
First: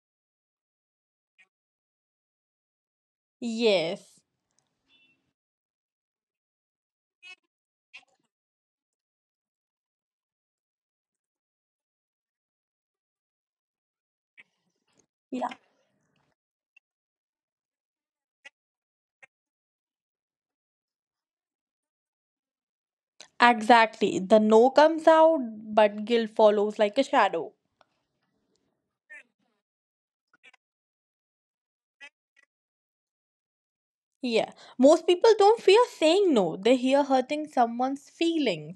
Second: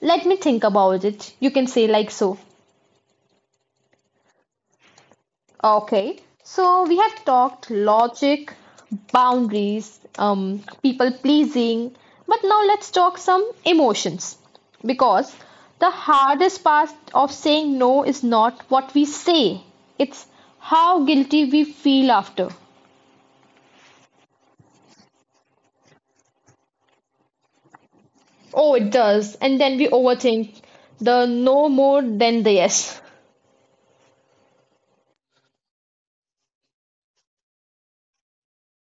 Speaker 1: Let me think about it. You can say like so.
Speaker 2: Yes.
Speaker 1: Okay. So we have talked logic, boundaries, um, people pleasing, but now let's talk some emotions. Because
Speaker 2: Yeah.
Speaker 1: the hardest part of saying no is not what we say, it's how guilty we feel after.
Speaker 2: Exactly. The no comes out, but guilt follows like a shadow.
Speaker 1: Oh, it does. And then we overthink the no more than the yes.
Speaker 2: Yeah. Most people don't fear saying no, they fear hurting someone's feelings.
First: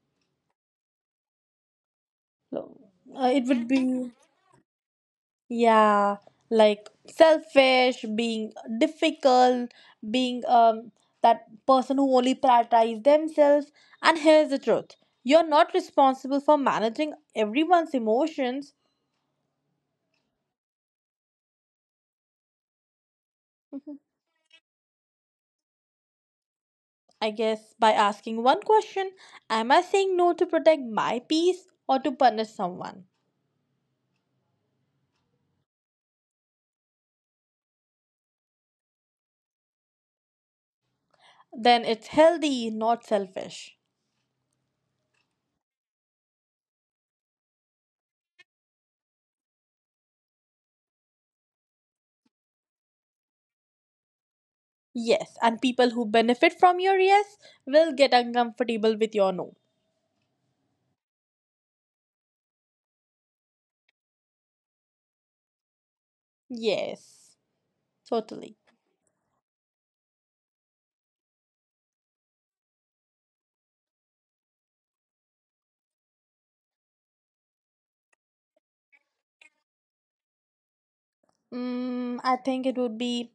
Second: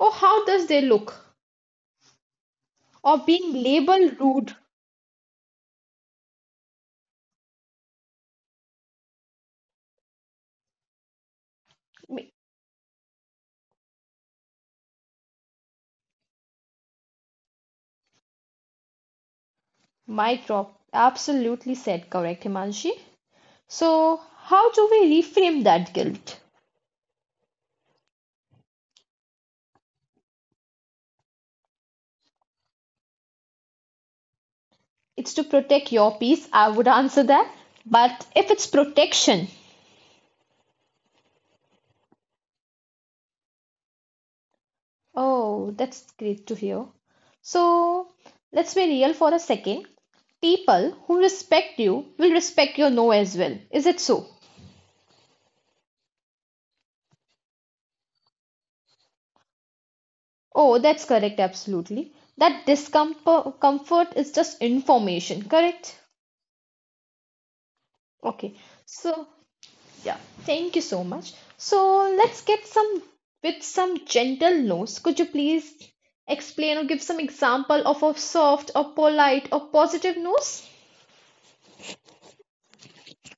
Speaker 1: Oh, how does they look?
Speaker 2: So,
Speaker 1: Or
Speaker 2: uh, it
Speaker 1: being
Speaker 2: would be.
Speaker 1: labeled rude.
Speaker 2: Yeah, like selfish, being difficult, being um that person who
Speaker 1: M-
Speaker 2: only prioritizes themselves. And here's the truth. You're not responsible for managing everyone's emotions.
Speaker 1: Mic drop. Absolutely said. Correct, Himanshi. So, how do we reframe that guilt?
Speaker 2: I guess by asking one question, am I saying no to protect my peace or to punish someone?
Speaker 1: It's to protect your peace. I would answer that. But if it's protection,
Speaker 2: Then it's healthy, not selfish.
Speaker 1: oh, that's great to hear. So, let's be real for a second. People who respect you will respect your no as well. Is it so?
Speaker 2: Yes, and people who benefit from your yes will get uncomfortable with your no.
Speaker 1: Oh, that's correct, absolutely. That discomfort comfort is just information, correct?
Speaker 2: Yes,
Speaker 1: Okay.
Speaker 2: totally.
Speaker 1: So, yeah, thank you so much. So let's get some with some gentle notes. Could you please explain or give some example of a soft or polite or positive notes?
Speaker 2: Mm, I think it would be,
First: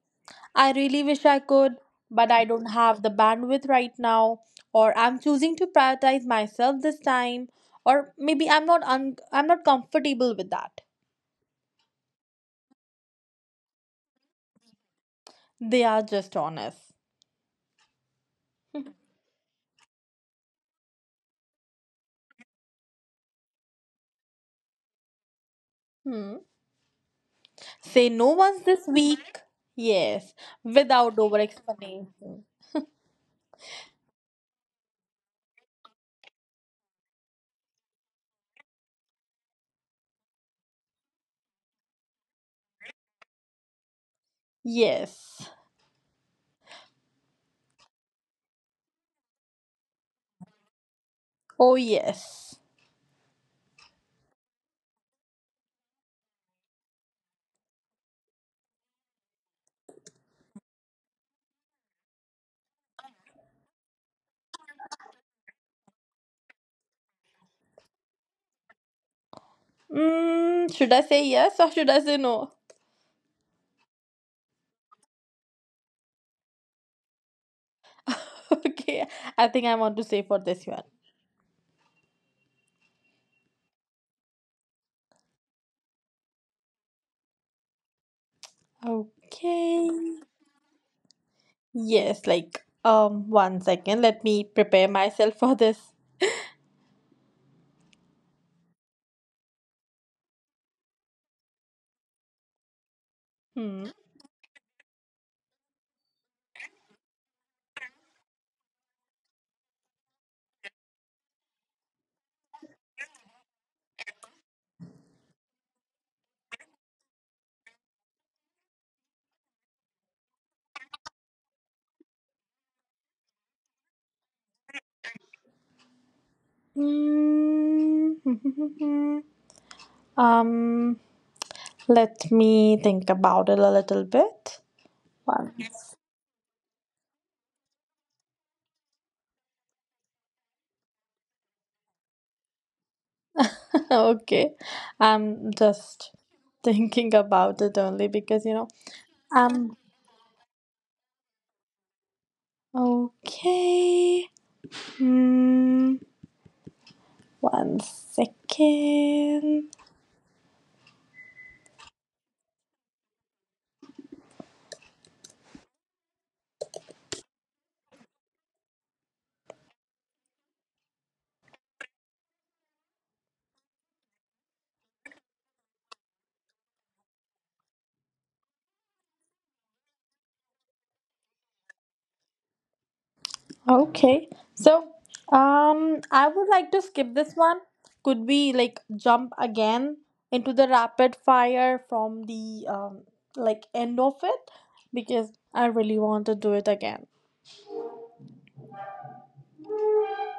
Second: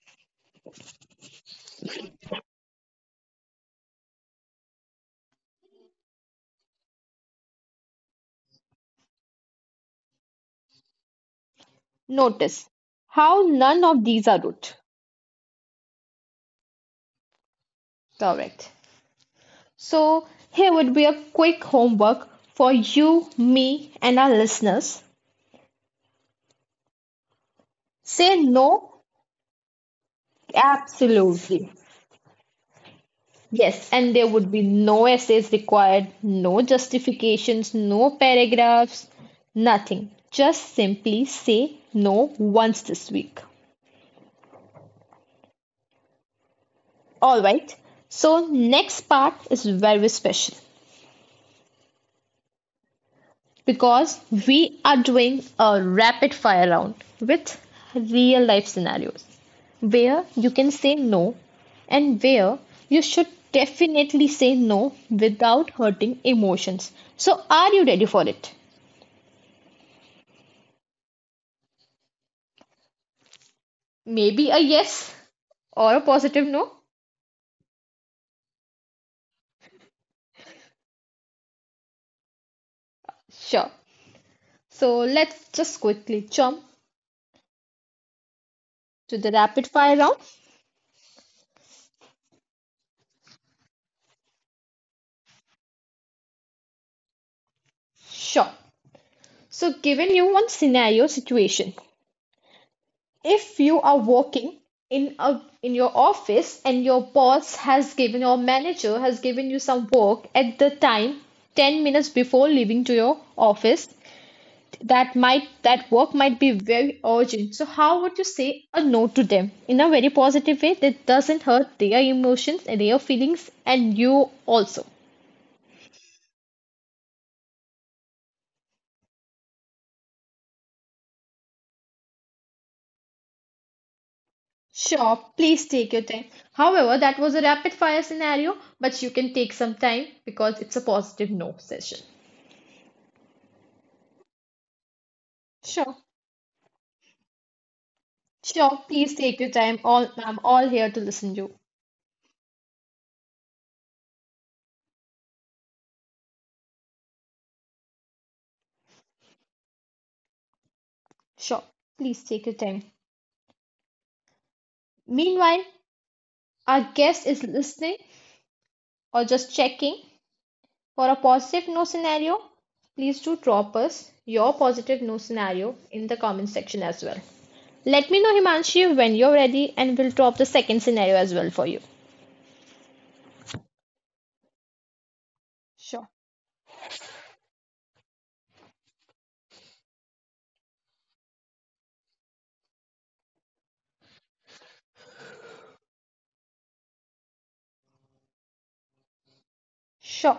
Speaker 2: I really wish I could, but I don't have the bandwidth right now, or I'm choosing to prioritize myself this time, or maybe I'm not un I'm not comfortable with that.
Speaker 1: Notice how none of these are rude.
Speaker 2: They are just honest.
Speaker 1: Correct. So here would be a quick homework for you, me, and our listeners.
Speaker 2: Hmm. Say no
Speaker 1: Say
Speaker 2: once this
Speaker 1: no
Speaker 2: week. Yes, without over
Speaker 1: absolutely.
Speaker 2: explanation.
Speaker 1: Yes, and there would be no essays required, no justifications, no paragraphs, nothing. Just simply say no once this week.
Speaker 2: Yes.
Speaker 1: All right. So next part is very special
Speaker 2: Oh yes.
Speaker 1: because we are doing a rapid fire round with real life scenarios where you can say no and where you should definitely say no without hurting emotions. So are you ready for it?
Speaker 2: Mm, should I say yes or should I say no?
Speaker 1: Maybe a yes or a positive no?
Speaker 2: Okay, I think I want to say for this one.
Speaker 1: Sure. So let's just quickly jump to the rapid fire
Speaker 2: Okay.
Speaker 1: round.
Speaker 2: Yes, like um one second, let me prepare myself for this.
Speaker 1: Sure. So given you one scenario situation, if you
Speaker 2: Hmm.
Speaker 1: are working in a in your office and your boss has given your manager has given you some work at the time ten minutes before leaving to your office that might that work might be very urgent, so how would you say a no to them in a very positive way that doesn't hurt their emotions and their feelings and you also,
Speaker 2: Mm, um let me think about it a little bit.
Speaker 1: sure
Speaker 2: One.
Speaker 1: please take your time, however that was a rapid fire scenario but you can take some time because it's a positive no session.
Speaker 2: Okay. I'm
Speaker 1: Sure,
Speaker 2: just thinking about it only because you know
Speaker 1: sure please take your
Speaker 2: I'm
Speaker 1: time, all I'm all here to listen to you.
Speaker 2: okay. Hmm. One second.
Speaker 1: Sure, please take your time meanwhile our guest is listening or just checking. For a positive no scenario, please do drop us your positive no scenario in the comment section as well. Let me know, Himanshi, when you're ready, and we'll drop the second scenario as well for you.
Speaker 2: Okay. So, um,
Speaker 1: Sure,
Speaker 2: I would like to skip this one. Could we like jump again into the rapid fire from the um like end of it? Because I really want to do it again.
Speaker 1: sure.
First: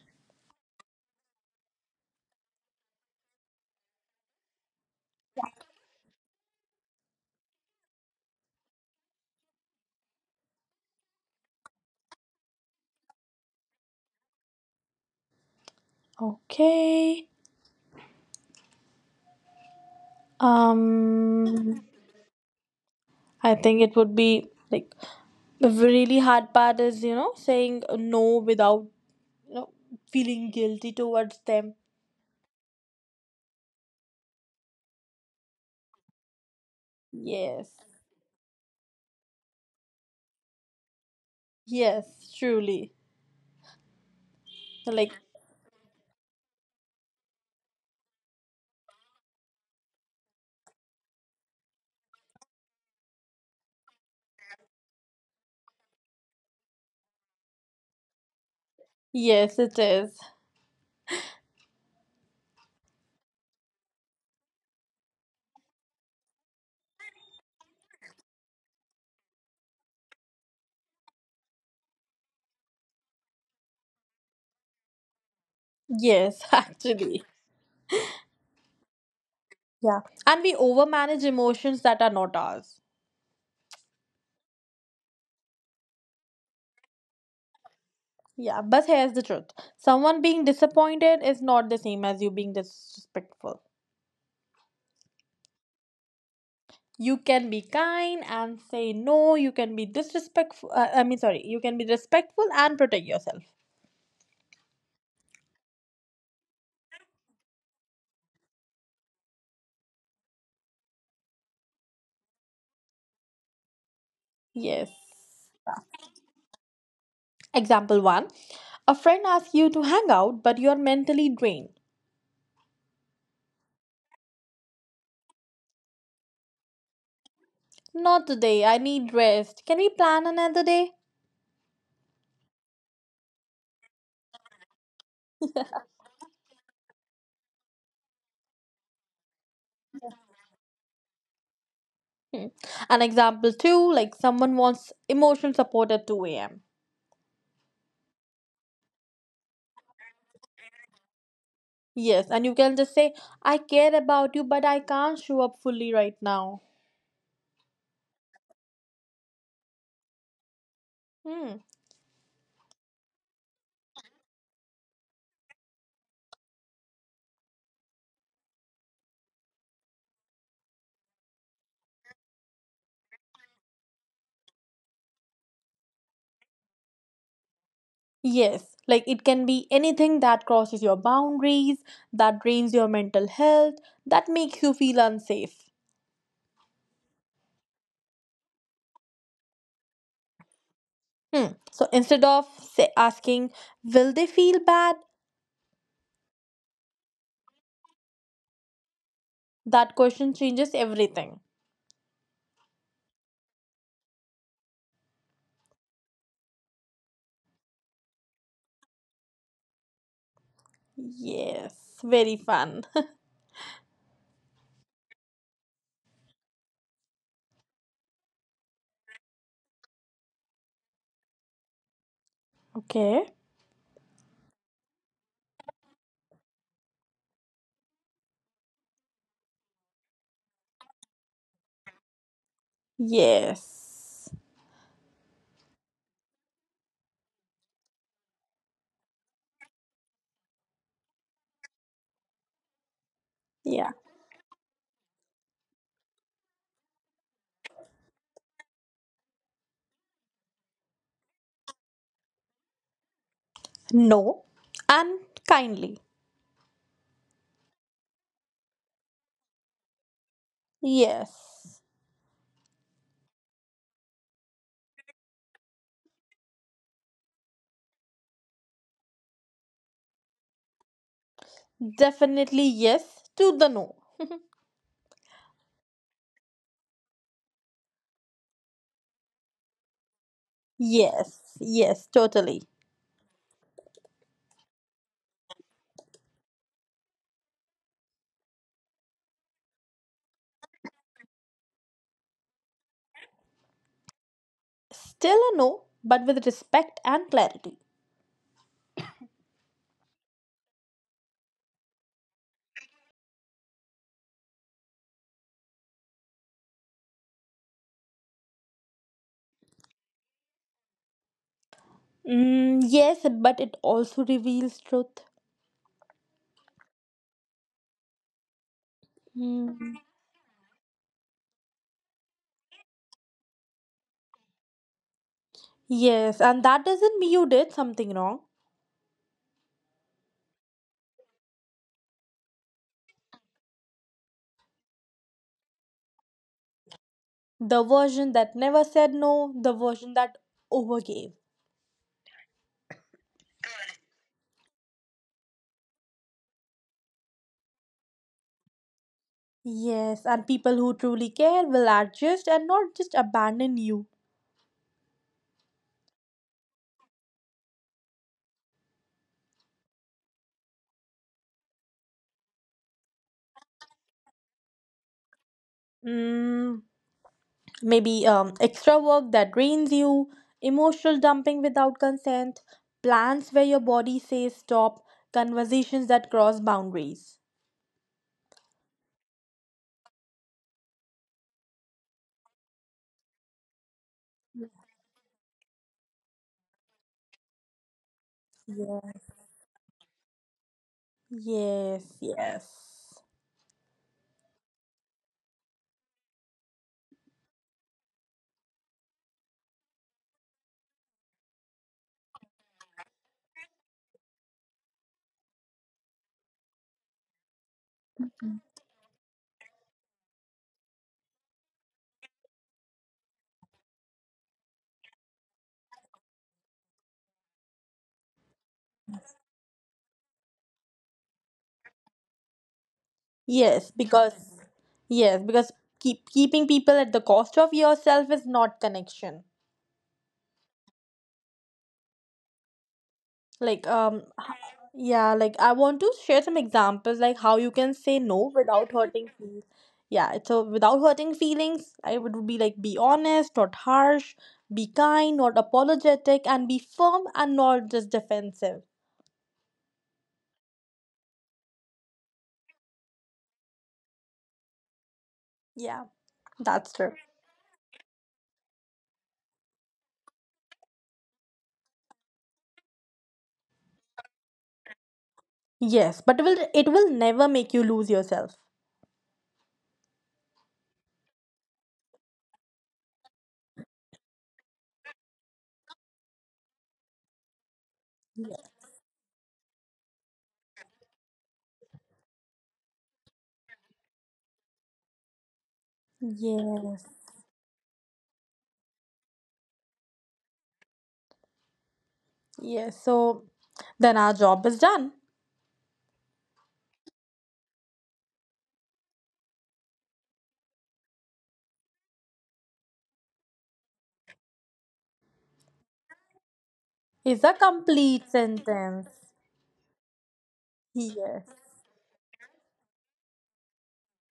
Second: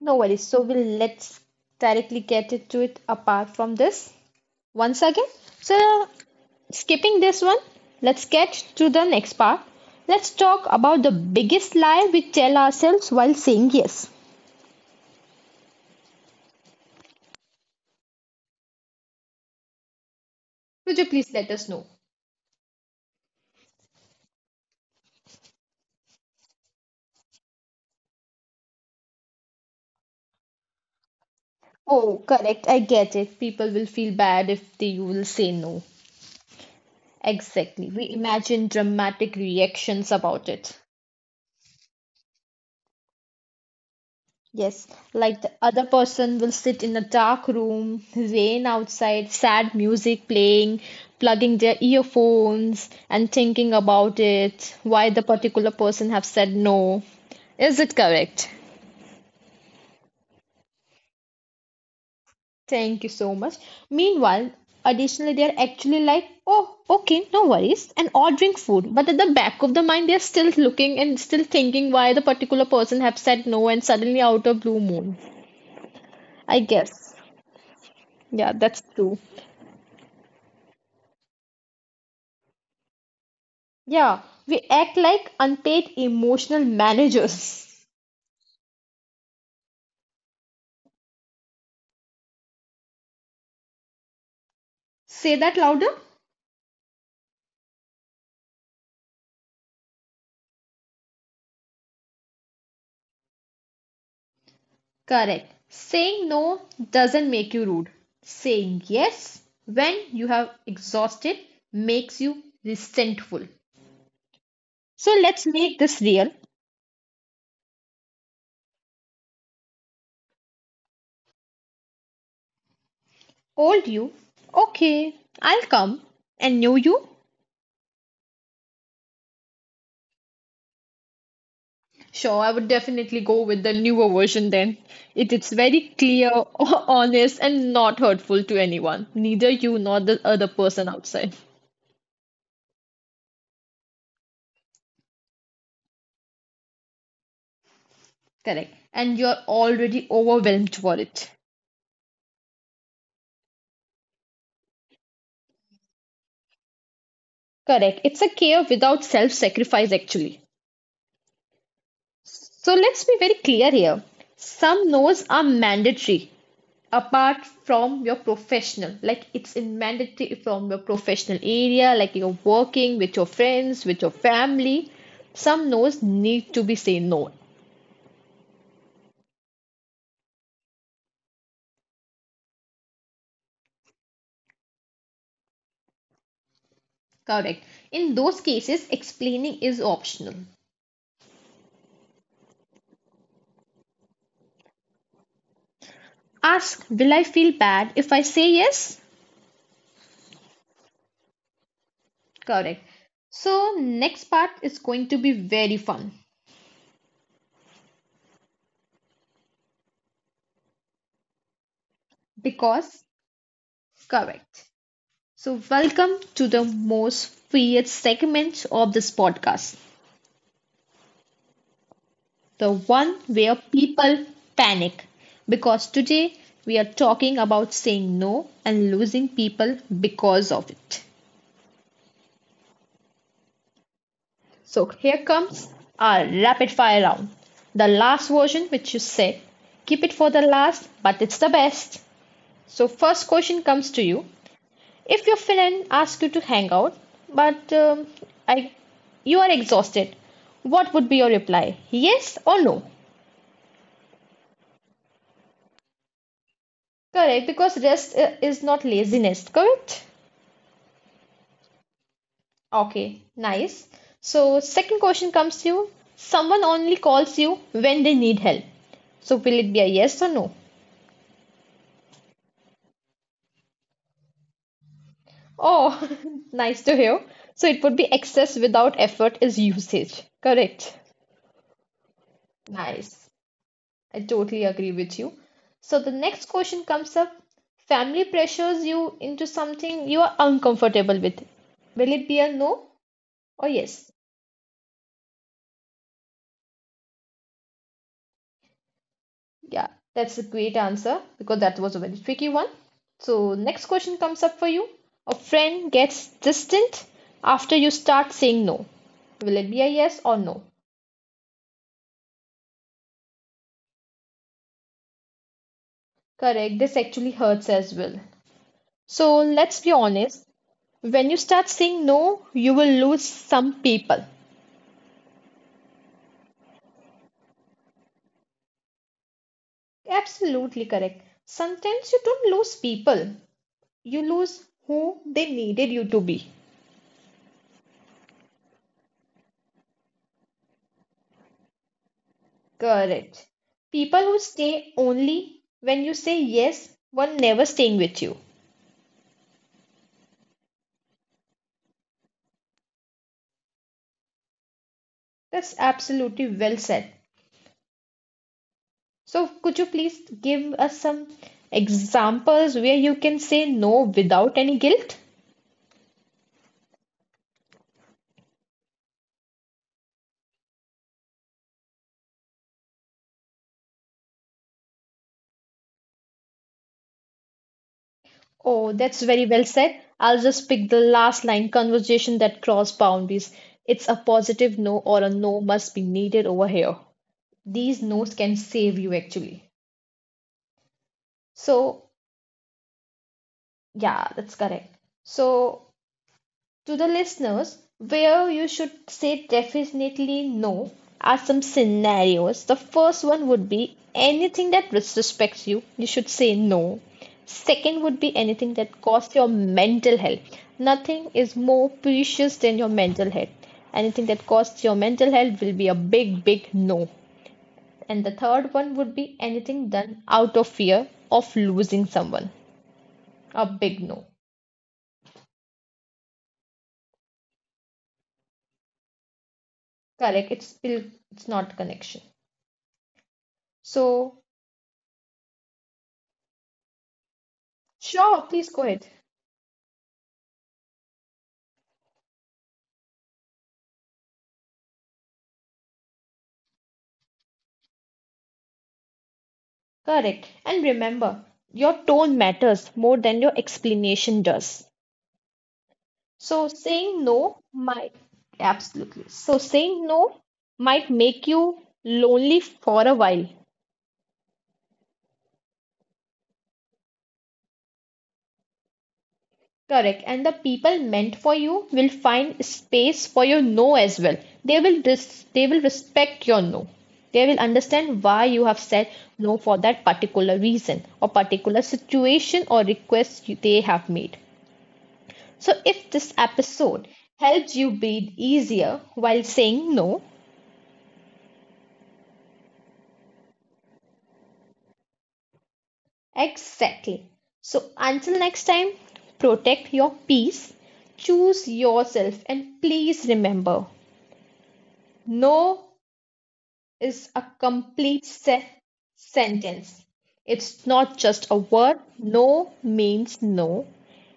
Speaker 1: No worries. So we'll let's directly get into it apart from this once again. So skipping this one, let's get to the next part. Let's talk about the biggest lie we tell ourselves while saying yes.
Speaker 2: Okay.
Speaker 1: Could you please let us
Speaker 2: Um,
Speaker 1: know.
Speaker 2: I think it would be like the really hard part is, you know, saying no without, you know, feeling guilty towards them.
Speaker 1: Oh, correct. I get it. People will feel bad if they will say no.
Speaker 2: Yes.
Speaker 1: Exactly. We imagine dramatic reactions about it.
Speaker 2: Yes, truly.
Speaker 1: Yes,
Speaker 2: Like,
Speaker 1: like the other person will sit in a dark room, rain outside, sad music playing, plugging their earphones and thinking about it, why the particular person have said no. Is it correct?
Speaker 2: yes, it is.
Speaker 1: Thank you so much. Meanwhile, additionally, they're actually like, oh, okay, no worries, and ordering food. But at the back of the mind, they're still looking and still thinking why the particular person have said no, and suddenly out of blue moon.
Speaker 2: Yes,
Speaker 1: I guess.
Speaker 2: actually.
Speaker 1: Yeah, that's true.
Speaker 2: Yeah. And we overmanage emotions that are not ours.
Speaker 1: Yeah, we act like unpaid emotional managers.
Speaker 2: Yeah, but here's the truth. Someone being disappointed is not the same as you being disrespectful.
Speaker 1: Say that louder.
Speaker 2: You can be kind and say no, you can be disrespectful. Uh, I mean, sorry, you can be respectful and protect yourself.
Speaker 1: Correct. Saying no doesn't make you rude. Saying yes when you have exhausted makes you resentful.
Speaker 2: Yes.
Speaker 1: So let's make this real.
Speaker 2: Example one. A friend asks you to hang out, but you are mentally drained.
Speaker 1: Old you? Okay, I'll come. And new you?
Speaker 2: Not today, I need rest. Can we plan another day?
Speaker 1: Sure, I would definitely go with the newer version then. It is very clear, honest, and not hurtful to anyone, neither you nor the other person outside.
Speaker 2: Hmm. An example too, like someone wants emotional support at two a m.
Speaker 1: Correct. And you're already overwhelmed for it.
Speaker 2: Yes, and you can just say, I care about you, but I can't show up fully right now.
Speaker 1: Correct. It's a care without self sacrifice, actually.
Speaker 2: Hmm.
Speaker 1: So let's be very clear here. Some no's are mandatory, apart from your professional like it's in mandatory from your professional area like you're working with your friends with your family, some no's need to be say no,
Speaker 2: Yes, like it can be anything that crosses your boundaries, that drains your mental health, that makes you feel unsafe.
Speaker 1: correct, in those cases explaining is optional.
Speaker 2: Hmm. So instead of say, asking, will they feel bad?
Speaker 1: Ask will I feel bad if I say yes.
Speaker 2: That question changes everything.
Speaker 1: Correct. So next part is going to be very fun
Speaker 2: Yes, very fun.
Speaker 1: because correct so welcome to the most weird segment of this podcast.
Speaker 2: Okay.
Speaker 1: The one where people panic because today we are talking about saying no and losing people because of it.
Speaker 2: Yes.
Speaker 1: So here comes our rapid fire round. The last version which you said, keep it for the last, but it's the best. So first question
Speaker 2: Yeah.
Speaker 1: comes to you. If your friend asks you to hang out, but um, I, you are exhausted, what would be your reply? Yes or no?
Speaker 2: No, and kindly.
Speaker 1: Correct, because rest uh, is not laziness, correct?
Speaker 2: Yes,
Speaker 1: Okay, nice. So, second question comes to you. Someone only calls you when they need help. So, will it be a yes or no?
Speaker 2: definitely yes to the no.
Speaker 1: Oh, nice to hear. So, it would be excess without effort is usage. Correct.
Speaker 2: Yes, yes, totally.
Speaker 1: Nice. I totally agree with you. So, the next question comes up. Family pressures you into something you are uncomfortable with. Will it be a no or yes?
Speaker 2: Still a no, but with respect and clarity.
Speaker 1: Yeah, that's a great answer because that was a very tricky one. So, next question comes up for you. A friend gets distant after you start saying no. Will it be a yes or no?
Speaker 2: Mm, yes, but it also reveals truth.
Speaker 1: Correct, this actually hurts as well. So, let's be
Speaker 2: Mm.
Speaker 1: honest. When you start saying no, you will lose some people.
Speaker 2: Yes, and that doesn't mean you did something wrong.
Speaker 1: Absolutely correct. Sometimes you don't lose people, you lose who they needed you to be.
Speaker 2: The version that never said no, the version that overgave.
Speaker 1: Correct. People who stay only when you say yes, one never staying with you.
Speaker 2: Yes, and people who truly care will adjust and not just abandon you.
Speaker 1: That's absolutely well said. So, could you please give us some examples where you can say no without any guilt?
Speaker 2: Mm, maybe um, extra work that drains you, emotional dumping without consent, plans where your body says stop, conversations that cross boundaries.
Speaker 1: Oh, that's very well said. I'll just pick the last line conversation that cross boundaries. It's a positive no or a no must be needed over here. These no's can save you
Speaker 2: Yeah.
Speaker 1: actually.
Speaker 2: Yes,
Speaker 1: So,
Speaker 2: yes.
Speaker 1: yeah, that's correct. So, to the listeners, where you should say definitely no are some scenarios. The first one would be anything that disrespects you, you should say no. Second would be anything that costs your mental health. Nothing is more precious than your mental health. Anything that costs your mental health will be a big, big no. And the third one would be anything done out of fear of losing someone. A
Speaker 2: Yes,
Speaker 1: big no.
Speaker 2: because yes, because keep keeping people at the cost of yourself is not connection.
Speaker 1: Correct. It's still it's not connection.
Speaker 2: Like um
Speaker 1: So
Speaker 2: h- yeah, like I want to share some examples like how you can say
Speaker 1: sure,
Speaker 2: no
Speaker 1: please go
Speaker 2: without
Speaker 1: ahead.
Speaker 2: hurting feelings. Yeah, it's so without hurting feelings, I would be like be honest not harsh, be kind not apologetic, and be firm and not just defensive.
Speaker 1: Correct. And remember, your tone matters more than your explanation does.
Speaker 2: Yeah,
Speaker 1: So
Speaker 2: that's true.
Speaker 1: saying no might absolutely. So saying no might make you lonely for a while.
Speaker 2: Yes, but it will it will never make you lose yourself.
Speaker 1: Correct. And the people meant for you will find space for your no as well. They will res they will respect your no. They will understand
Speaker 2: Yes.
Speaker 1: why you have said no for that particular reason or particular situation or request you- they have made. So, if this
Speaker 2: Yes,
Speaker 1: episode helped you breathe easier while saying no,
Speaker 2: yes. So then our job is done.
Speaker 1: exactly. So, until next time, protect your peace, choose yourself, and please remember no is a
Speaker 2: Is a
Speaker 1: complete
Speaker 2: complete
Speaker 1: se-
Speaker 2: sentence.
Speaker 1: sentence. It's not
Speaker 2: Yes.
Speaker 1: just a word. No means no,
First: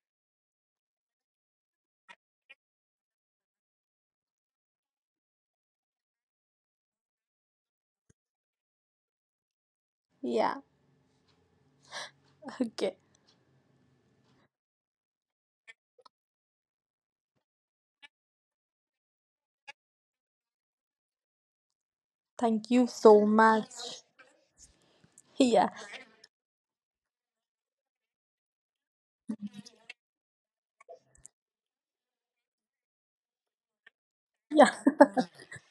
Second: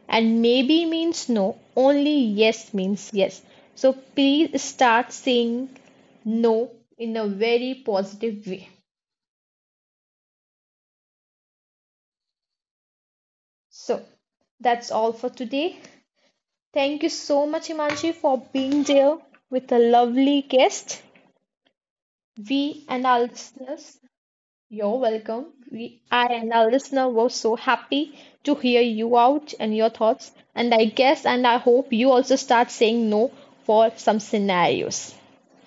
Speaker 1: and maybe means no. Only yes means yes. So please start saying no in a very positive way.
Speaker 2: Yeah. Okay.
Speaker 1: So that's all for today. Thank you so much, Imanji, for being there with a lovely guest.
Speaker 2: Thank
Speaker 1: We
Speaker 2: you
Speaker 1: and our
Speaker 2: so much.
Speaker 1: listeners you're welcome.
Speaker 2: Yeah,
Speaker 1: We, I and our listener were so happy to hear you out and your thoughts. And I guess and I hope you also start saying no for some
Speaker 2: yeah,
Speaker 1: scenarios.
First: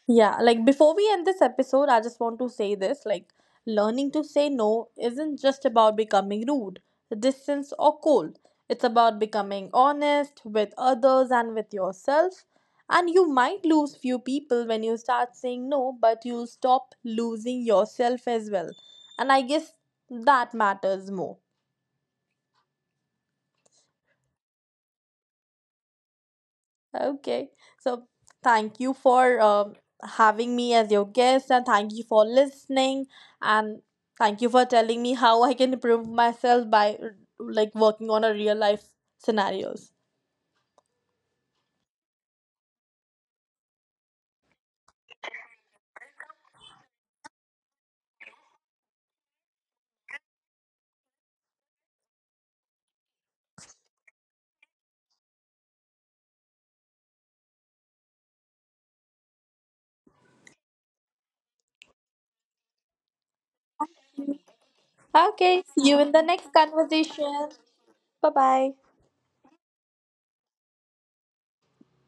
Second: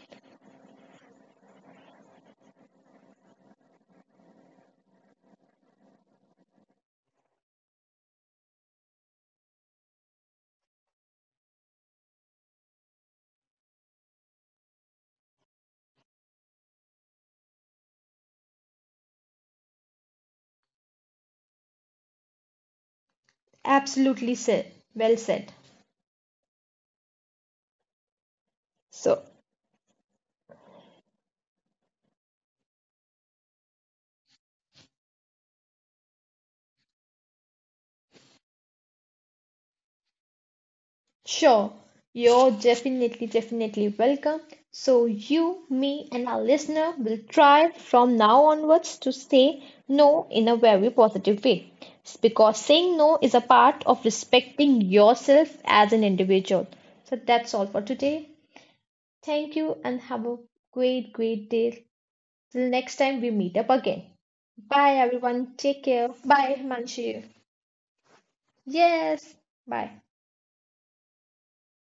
Speaker 2: yeah. Like, before we end this episode, I just want to say this like, learning to say no isn't just about becoming rude, distant, or cold. It's about becoming honest with others and with yourself. And you might lose few people when you start saying no, but you'll stop losing yourself as well. And I guess that matters more.
Speaker 1: Absolutely said. Well said.
Speaker 2: Okay. So thank you
Speaker 1: So
Speaker 2: for um having me as your guest, and thank you for listening, and thank you for telling me how I can improve myself by r- like working on a real life scenarios.
Speaker 1: sure, you're definitely, definitely welcome. So, you, me, and our listener will try from now onwards to say no in a very positive way. It's because saying no is a part of respecting yourself as an individual. So, that's all for today. Thank you and have a great, great day. Till next time we meet up again. Bye,
Speaker 2: Okay.
Speaker 1: everyone.
Speaker 2: See you
Speaker 1: Take
Speaker 2: in the
Speaker 1: care.
Speaker 2: next
Speaker 1: Bye, Manshi.
Speaker 2: conversation. Bye bye.
Speaker 1: Yes, bye.